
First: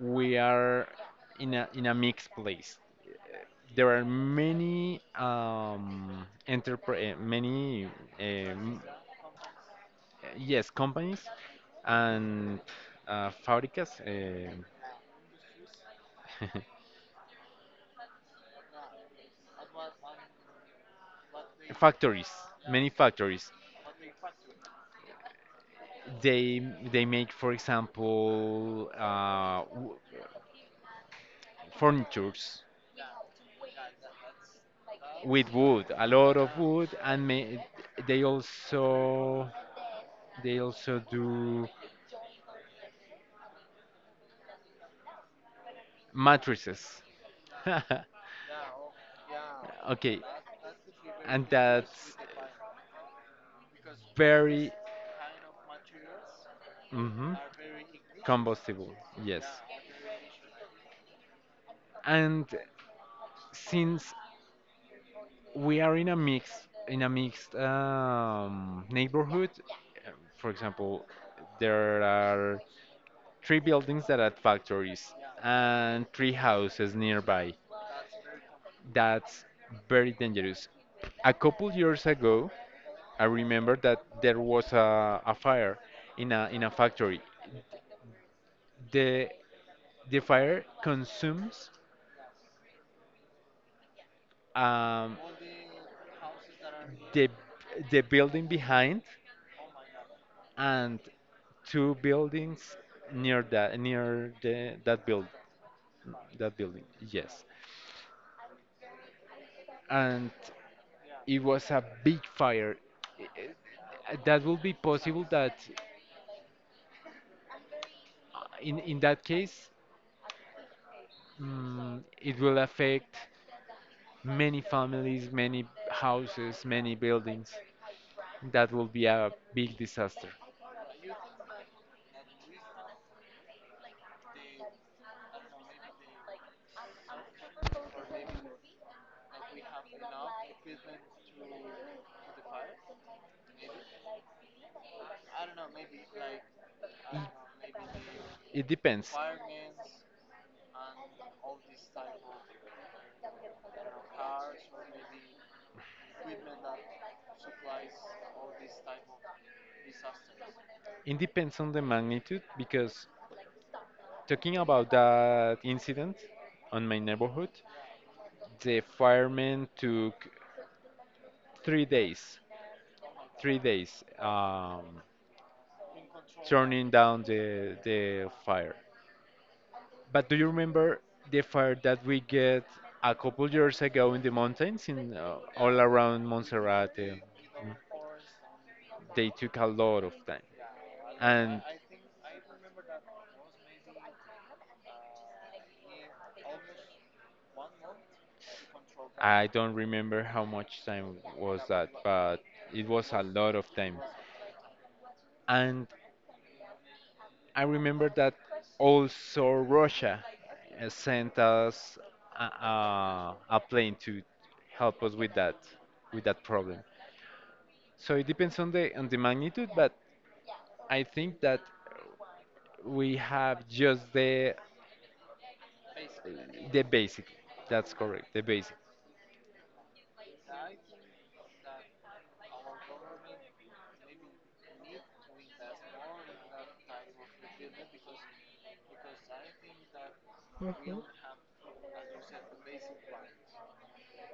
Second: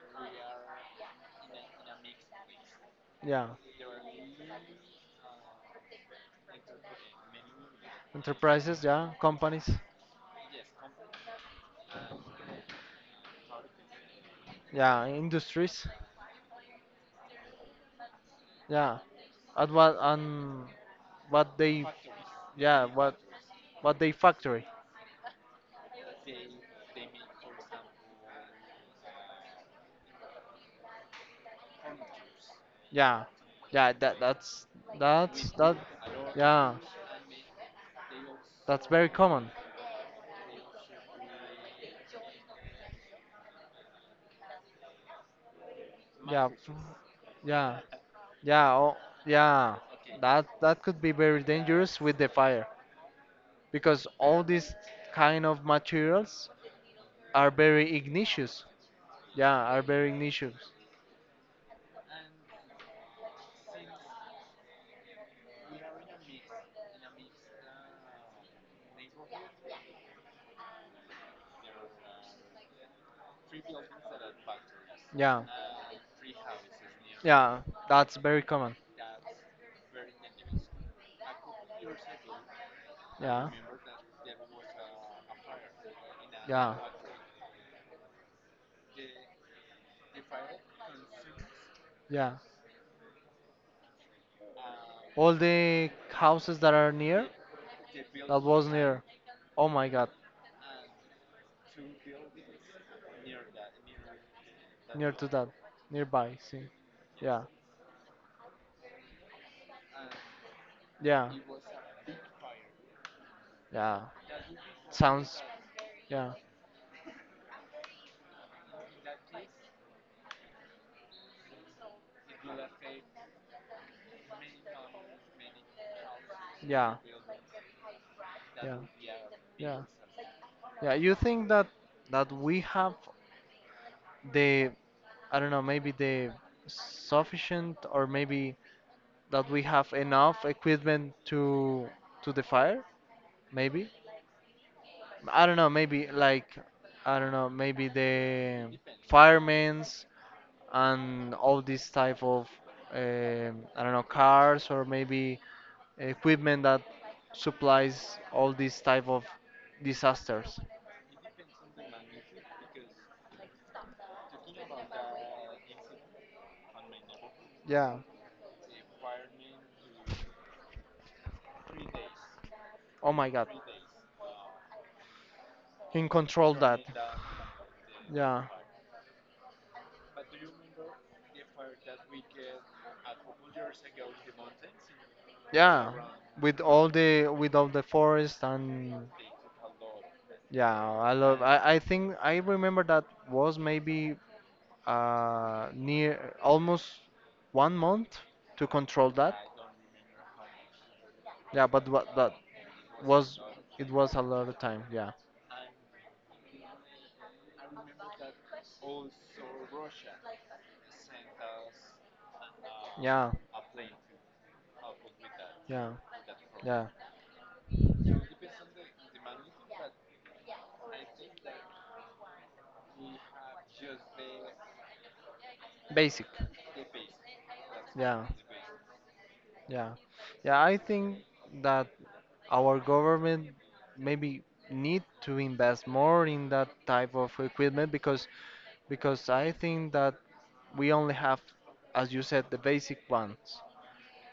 [SPEAKER 2] we are in a mixed place.
[SPEAKER 1] yeah,
[SPEAKER 2] There are many um,
[SPEAKER 1] enterprises, yeah, companies,
[SPEAKER 2] yes companies, and fabricas.
[SPEAKER 1] yeah, industries.
[SPEAKER 2] um (laughs)
[SPEAKER 1] Yeah, at what, on what they,
[SPEAKER 2] Factories,
[SPEAKER 1] yeah,
[SPEAKER 2] many
[SPEAKER 1] what
[SPEAKER 2] factories.
[SPEAKER 1] they factory.
[SPEAKER 2] They they make, for example, furnitures
[SPEAKER 1] Yeah, yeah, that that's
[SPEAKER 2] with
[SPEAKER 1] that,
[SPEAKER 2] wood, a lot of
[SPEAKER 1] yeah,
[SPEAKER 2] wood, they
[SPEAKER 1] that's very
[SPEAKER 2] also
[SPEAKER 1] common.
[SPEAKER 2] do
[SPEAKER 1] Yeah,
[SPEAKER 2] mattresses. (laughs)
[SPEAKER 1] yeah, yeah, oh, yeah.
[SPEAKER 2] Okay,
[SPEAKER 1] That that could be very
[SPEAKER 2] and
[SPEAKER 1] dangerous
[SPEAKER 2] that's
[SPEAKER 1] with the fire, because all
[SPEAKER 2] very,
[SPEAKER 1] these kind of materials
[SPEAKER 2] mhm,
[SPEAKER 1] are very igneous.
[SPEAKER 2] combustible. Yes,
[SPEAKER 1] Yeah, are very igneous.
[SPEAKER 2] and since we are in a mixed neighborhood. For example, there are three buildings that are factories,
[SPEAKER 1] Yeah,
[SPEAKER 2] and three houses nearby.
[SPEAKER 1] yeah, that's very common.
[SPEAKER 2] That's very dangerous. A couple years ago, I
[SPEAKER 1] Yeah,
[SPEAKER 2] remember that there was a fire in a
[SPEAKER 1] yeah,
[SPEAKER 2] factory. The the fire consumes
[SPEAKER 1] yeah.
[SPEAKER 2] um,
[SPEAKER 1] All the houses that are
[SPEAKER 2] the
[SPEAKER 1] near,
[SPEAKER 2] the
[SPEAKER 1] that
[SPEAKER 2] building
[SPEAKER 1] was
[SPEAKER 2] behind,
[SPEAKER 1] near. Oh my god,
[SPEAKER 2] and two buildings near that near the that
[SPEAKER 1] near to
[SPEAKER 2] build
[SPEAKER 1] that, nearby.
[SPEAKER 2] that
[SPEAKER 1] See,
[SPEAKER 2] building.
[SPEAKER 1] yeah,
[SPEAKER 2] Yes. And
[SPEAKER 1] yeah,
[SPEAKER 2] it was a big fire. I-
[SPEAKER 1] yeah.
[SPEAKER 2] That will be possible
[SPEAKER 1] Sounds,
[SPEAKER 2] that,
[SPEAKER 1] yeah,
[SPEAKER 2] in that case, it will affect many families, many houses, many
[SPEAKER 1] yeah,
[SPEAKER 2] buildings. That
[SPEAKER 1] yeah,
[SPEAKER 2] will be a big
[SPEAKER 1] yeah,
[SPEAKER 2] disaster.
[SPEAKER 1] yeah. You think that we have the, I don't know, maybe the sufficient, or maybe that we have enough equipment to, the fire, maybe, I don't know, maybe like, I don't know, maybe
[SPEAKER 2] It
[SPEAKER 1] the
[SPEAKER 2] depends.
[SPEAKER 1] firemen's and all this type of, I don't know, cars, or maybe equipment that supplies all these type of disasters.
[SPEAKER 2] It depends on the magnitude, because talking about that incident on my neighborhood,
[SPEAKER 1] Yeah.
[SPEAKER 2] the firemen took 3 days,
[SPEAKER 1] Oh my god,
[SPEAKER 2] 3 days,
[SPEAKER 1] can control that.
[SPEAKER 2] turning down the
[SPEAKER 1] Yeah.
[SPEAKER 2] fire. But do you remember the fire that we get a couple years ago in the mountains, in all
[SPEAKER 1] Yeah,
[SPEAKER 2] around
[SPEAKER 1] with all
[SPEAKER 2] Montserrat?
[SPEAKER 1] the, with all the forest, and
[SPEAKER 2] They took a lot of time,
[SPEAKER 1] yeah, I love.
[SPEAKER 2] and
[SPEAKER 1] I think I remember that was maybe near almost 1 month to control that.
[SPEAKER 2] I don't remember how much time was
[SPEAKER 1] Yeah, but
[SPEAKER 2] that,
[SPEAKER 1] what that
[SPEAKER 2] but it was a
[SPEAKER 1] was,
[SPEAKER 2] lot of
[SPEAKER 1] it
[SPEAKER 2] time.
[SPEAKER 1] was a lot of time. Yeah,
[SPEAKER 2] And I remember that also Russia sent us a,
[SPEAKER 1] yeah,
[SPEAKER 2] a, a plane to help us with that
[SPEAKER 1] yeah,
[SPEAKER 2] problem.
[SPEAKER 1] yeah.
[SPEAKER 2] So it depends on the magnitude, but I think that we have just the
[SPEAKER 1] Basic.
[SPEAKER 2] basic. That's
[SPEAKER 1] Yeah.
[SPEAKER 2] correct, the basic.
[SPEAKER 1] Yeah. Yeah, I think that our government maybe need to invest more in that type of equipment, because I think that we only have, as you said, the basic ones.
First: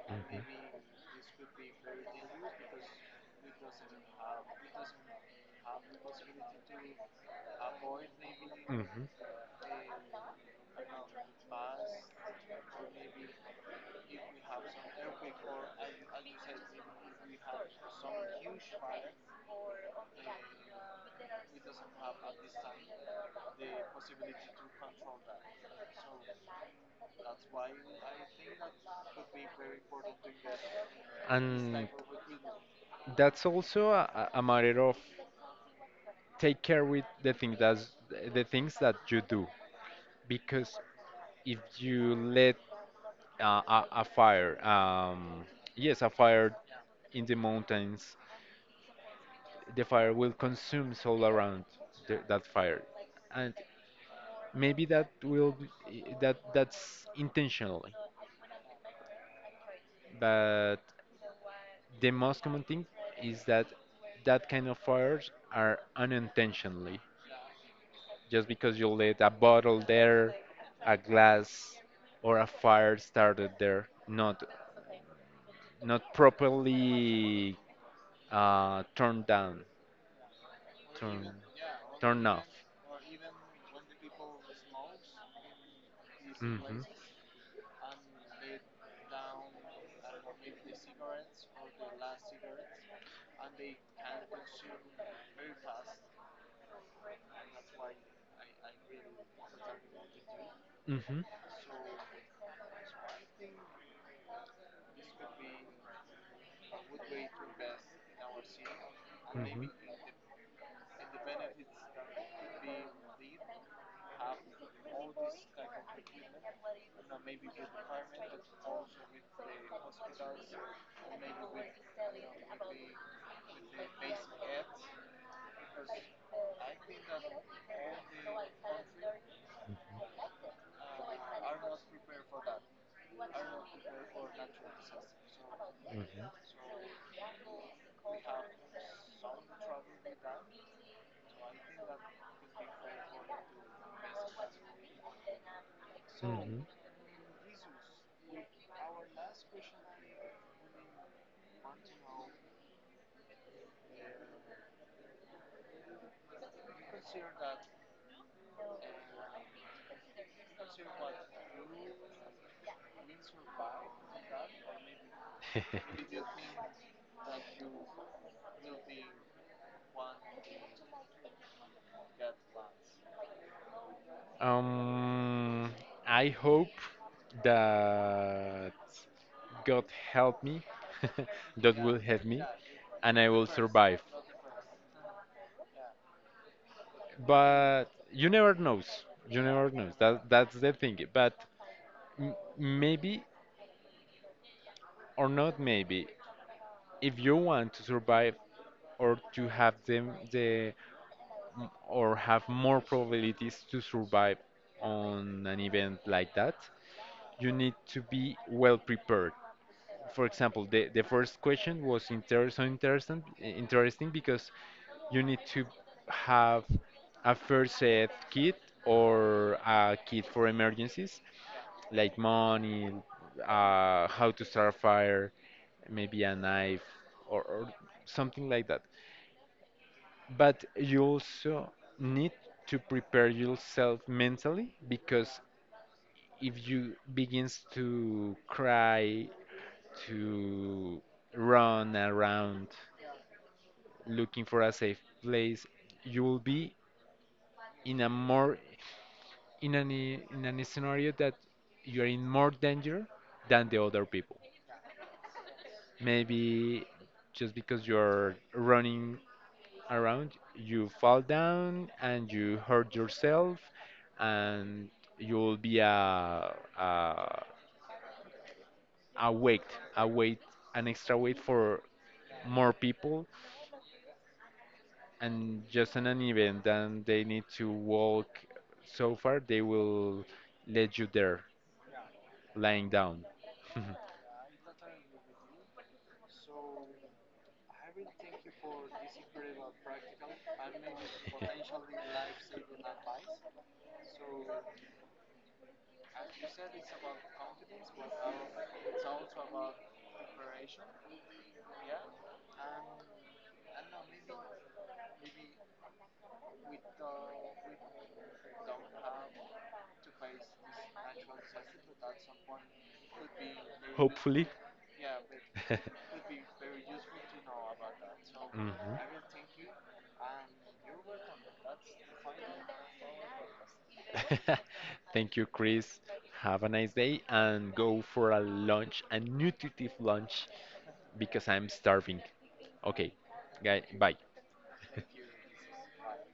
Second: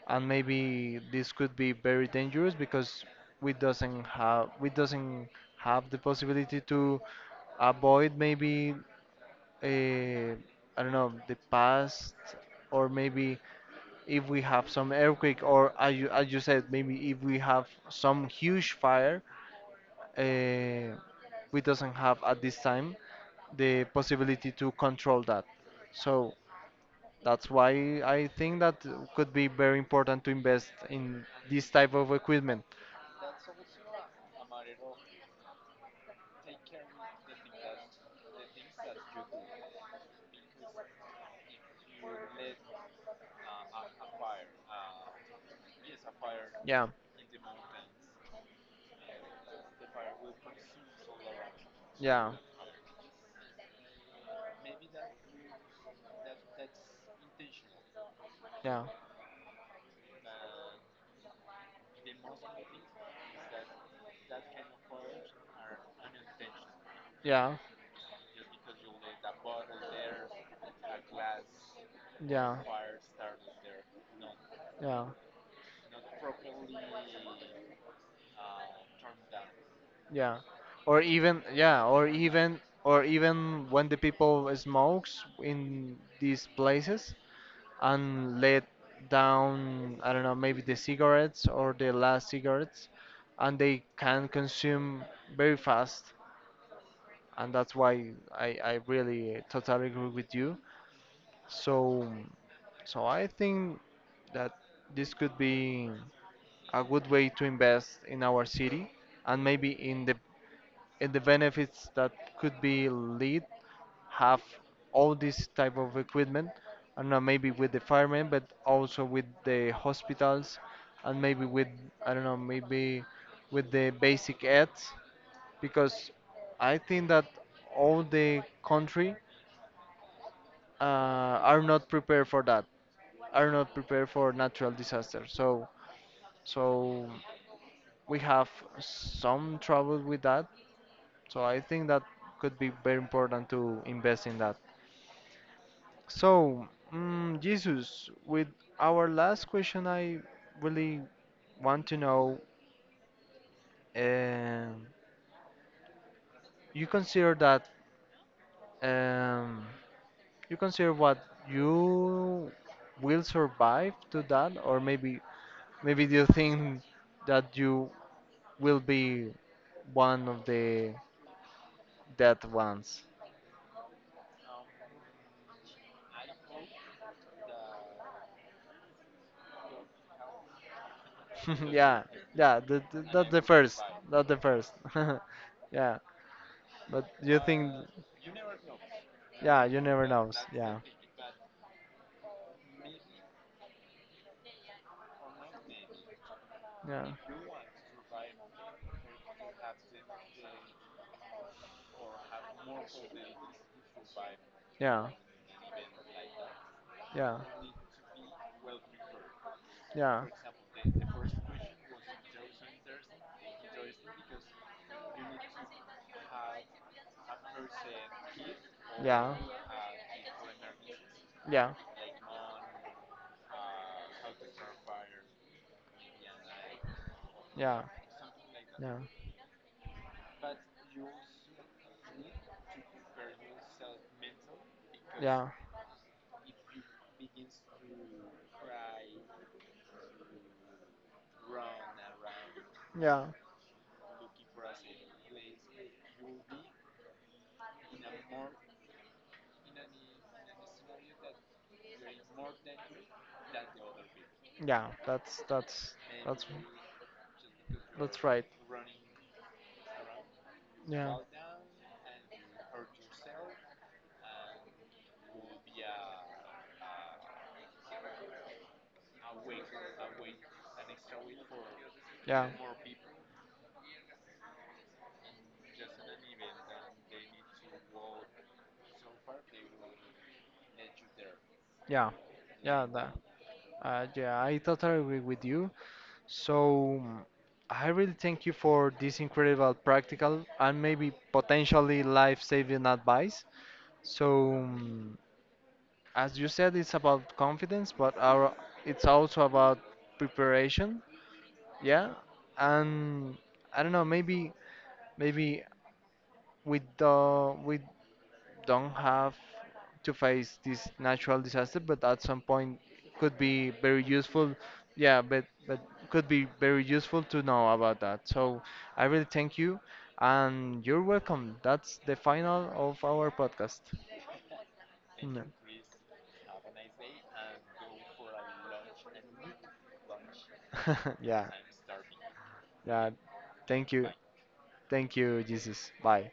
[SPEAKER 1] And
[SPEAKER 2] Mhm.
[SPEAKER 1] maybe this could be very dangerous, because we doesn't have, we doesn't have the possibility to avoid maybe,
[SPEAKER 2] Mhm.
[SPEAKER 1] uh, I don't know, the past, or maybe if we have some earthquake, or as you said, maybe if we have some huge fire, uh, we doesn't have at this time the possibility to control that. So that's why I think that could be very important to invest in this
[SPEAKER 2] And
[SPEAKER 1] type of equipment.
[SPEAKER 2] that's also a matter of take care with the things that you do, because if you let uh, a, a fire um, yes a fire
[SPEAKER 1] Yeah,
[SPEAKER 2] in the mountains, the fire will consume all around
[SPEAKER 1] yeah,
[SPEAKER 2] that fire, and maybe that will that that's intentionally,
[SPEAKER 1] yeah,
[SPEAKER 2] but the most common thing is that that kind of fires are unintentionally,
[SPEAKER 1] yeah.
[SPEAKER 2] just because you let a bottle there, a glass, or a
[SPEAKER 1] Yeah.
[SPEAKER 2] fire started there,
[SPEAKER 1] Yeah.
[SPEAKER 2] not properly turned down,
[SPEAKER 1] Yeah. Or
[SPEAKER 2] turned
[SPEAKER 1] even, yeah,
[SPEAKER 2] turned off.
[SPEAKER 1] or even when the people smokes in these
[SPEAKER 2] Mhm.
[SPEAKER 1] places and let down, I don't know, maybe the cigarettes, or the last cigarettes, and they can consume very fast. And that's why I really totally agree with you.
[SPEAKER 2] Mhm.
[SPEAKER 1] So, so I think that this could be a good way to invest in our city and
[SPEAKER 2] Mhm.
[SPEAKER 1] maybe in the, in the benefits that could be lead have all this type of equipment, I don't know, maybe with the firemen, but also with the hospitals, and maybe with, I don't know, maybe with the basic ads, because I think that all the country, are not prepared for that, are not prepared for natural disasters. So we have some trouble with that. So I think that could be very important to invest in that.
[SPEAKER 2] Mhm.
[SPEAKER 1] So, Jesus, with our last question, I really want to know, um, you consider that, um, you consider what you will survive to that, or maybe, maybe do you
[SPEAKER 2] Mhm.
[SPEAKER 1] think that you
[SPEAKER 2] (laughs)
[SPEAKER 1] will be one of the dead ones?
[SPEAKER 2] Um, I hope that God help me. (laughs)
[SPEAKER 1] (laughs)
[SPEAKER 2] God will
[SPEAKER 1] Yeah,
[SPEAKER 2] help me,
[SPEAKER 1] yeah, the,
[SPEAKER 2] and I
[SPEAKER 1] not the
[SPEAKER 2] will
[SPEAKER 1] first,
[SPEAKER 2] survive.
[SPEAKER 1] not the first. (laughs) Yeah, but you think,
[SPEAKER 2] But you never knows. You
[SPEAKER 1] yeah,
[SPEAKER 2] never
[SPEAKER 1] you
[SPEAKER 2] knows.
[SPEAKER 1] never
[SPEAKER 2] That
[SPEAKER 1] know.
[SPEAKER 2] that's the
[SPEAKER 1] Yeah,
[SPEAKER 2] thing. But m maybe, or not maybe, if you want to survive, or to have them the m- or have more probabilities to survive
[SPEAKER 1] yeah,
[SPEAKER 2] on an event like that,
[SPEAKER 1] yeah,
[SPEAKER 2] you need to be well prepared.
[SPEAKER 1] yeah,
[SPEAKER 2] For
[SPEAKER 1] yeah,
[SPEAKER 2] example, the first question was inter so interesting, interesting, because you need to have a first aid kit,
[SPEAKER 1] yeah.
[SPEAKER 2] or a kit for emergencies,
[SPEAKER 1] Yeah.
[SPEAKER 2] like money, how to start a fire, maybe a knife, or
[SPEAKER 1] Yeah.
[SPEAKER 2] something like that.
[SPEAKER 1] Yeah.
[SPEAKER 2] But you also need to prepare yourself mentally, because
[SPEAKER 1] Yeah.
[SPEAKER 2] if you begins to cry, to run around
[SPEAKER 1] Yeah.
[SPEAKER 2] looking for a safe place, you will be in a more in an scenario, that you are in more danger than the other people.
[SPEAKER 1] Yeah. That's
[SPEAKER 2] Maybe just because
[SPEAKER 1] that's
[SPEAKER 2] you're
[SPEAKER 1] right.
[SPEAKER 2] running around, you
[SPEAKER 1] Yeah.
[SPEAKER 2] fall down and you hurt yourself, and you'll be a weight, a weight, an extra weight for
[SPEAKER 1] Yeah.
[SPEAKER 2] more people, and just in an event and they need to walk so far, they will let you there,
[SPEAKER 1] Yeah. Yeah.
[SPEAKER 2] lying
[SPEAKER 1] That.
[SPEAKER 2] down.
[SPEAKER 1] Yeah, I totally agree with you. So I really thank you for this incredible practical, and maybe potentially life-saving advice. So, as you said, it's about confidence, but our, it's also about preparation. Yeah, and I don't know, maybe, maybe with the, with don't have to face this natural disaster, but at some point could be
[SPEAKER 2] (laughs)
[SPEAKER 1] very
[SPEAKER 2] Hopefully.
[SPEAKER 1] useful. Yeah, but could
[SPEAKER 2] (laughs)
[SPEAKER 1] be very useful to know about that. So
[SPEAKER 2] Mhm.
[SPEAKER 1] I really thank you, and you're welcome. That's the final of our podcast.
[SPEAKER 2] (laughs) Thank you,
[SPEAKER 1] No.
[SPEAKER 2] Chris. Have a nice day and go for a lunch, a nutritive lunch,
[SPEAKER 1] (laughs)
[SPEAKER 2] because
[SPEAKER 1] Yeah,
[SPEAKER 2] I'm starving.
[SPEAKER 1] yeah.
[SPEAKER 2] Okay, guy,
[SPEAKER 1] Thank you,
[SPEAKER 2] bye.
[SPEAKER 1] thank you, Jesus. Bye.